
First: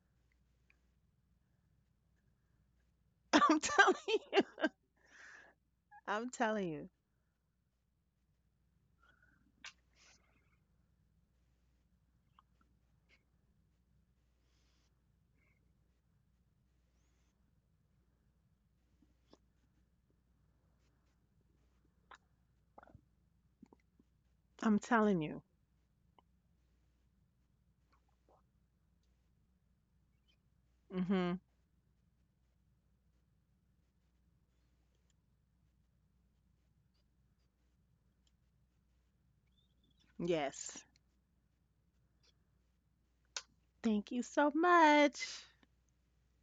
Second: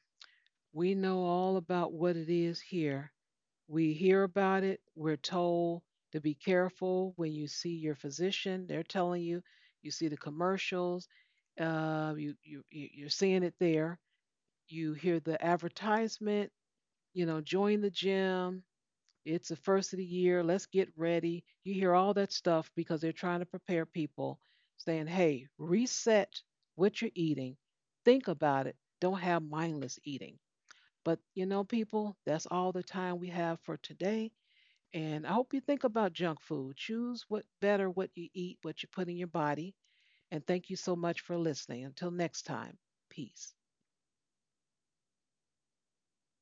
Speaker 1: we know all about what it is here.
Speaker 2: I'm
Speaker 1: We
Speaker 2: telling
Speaker 1: hear about it. We're told to
Speaker 2: I'm
Speaker 1: be
Speaker 2: telling you.
Speaker 1: careful when you see your physician. They're telling you, you see the commercials, uh, you, you, you- you're seeing it there. You hear the advertisement, you know, join the gym. It's the first of the year. Let's get ready. You hear all that stuff because they're trying to prepare people,
Speaker 2: I'm
Speaker 1: saying,
Speaker 2: telling you.
Speaker 1: hey, reset what you're eating. Think about it. Don't have mindless eating. But
Speaker 2: Mhm.
Speaker 1: you know, people, that's all the time we have for today. And I hope you think about junk food. Choose what better what you eat, what you put in your body. And thank you
Speaker 2: Yes.
Speaker 1: so much for listening. Until next time, peace.
Speaker 2: Thank you so much.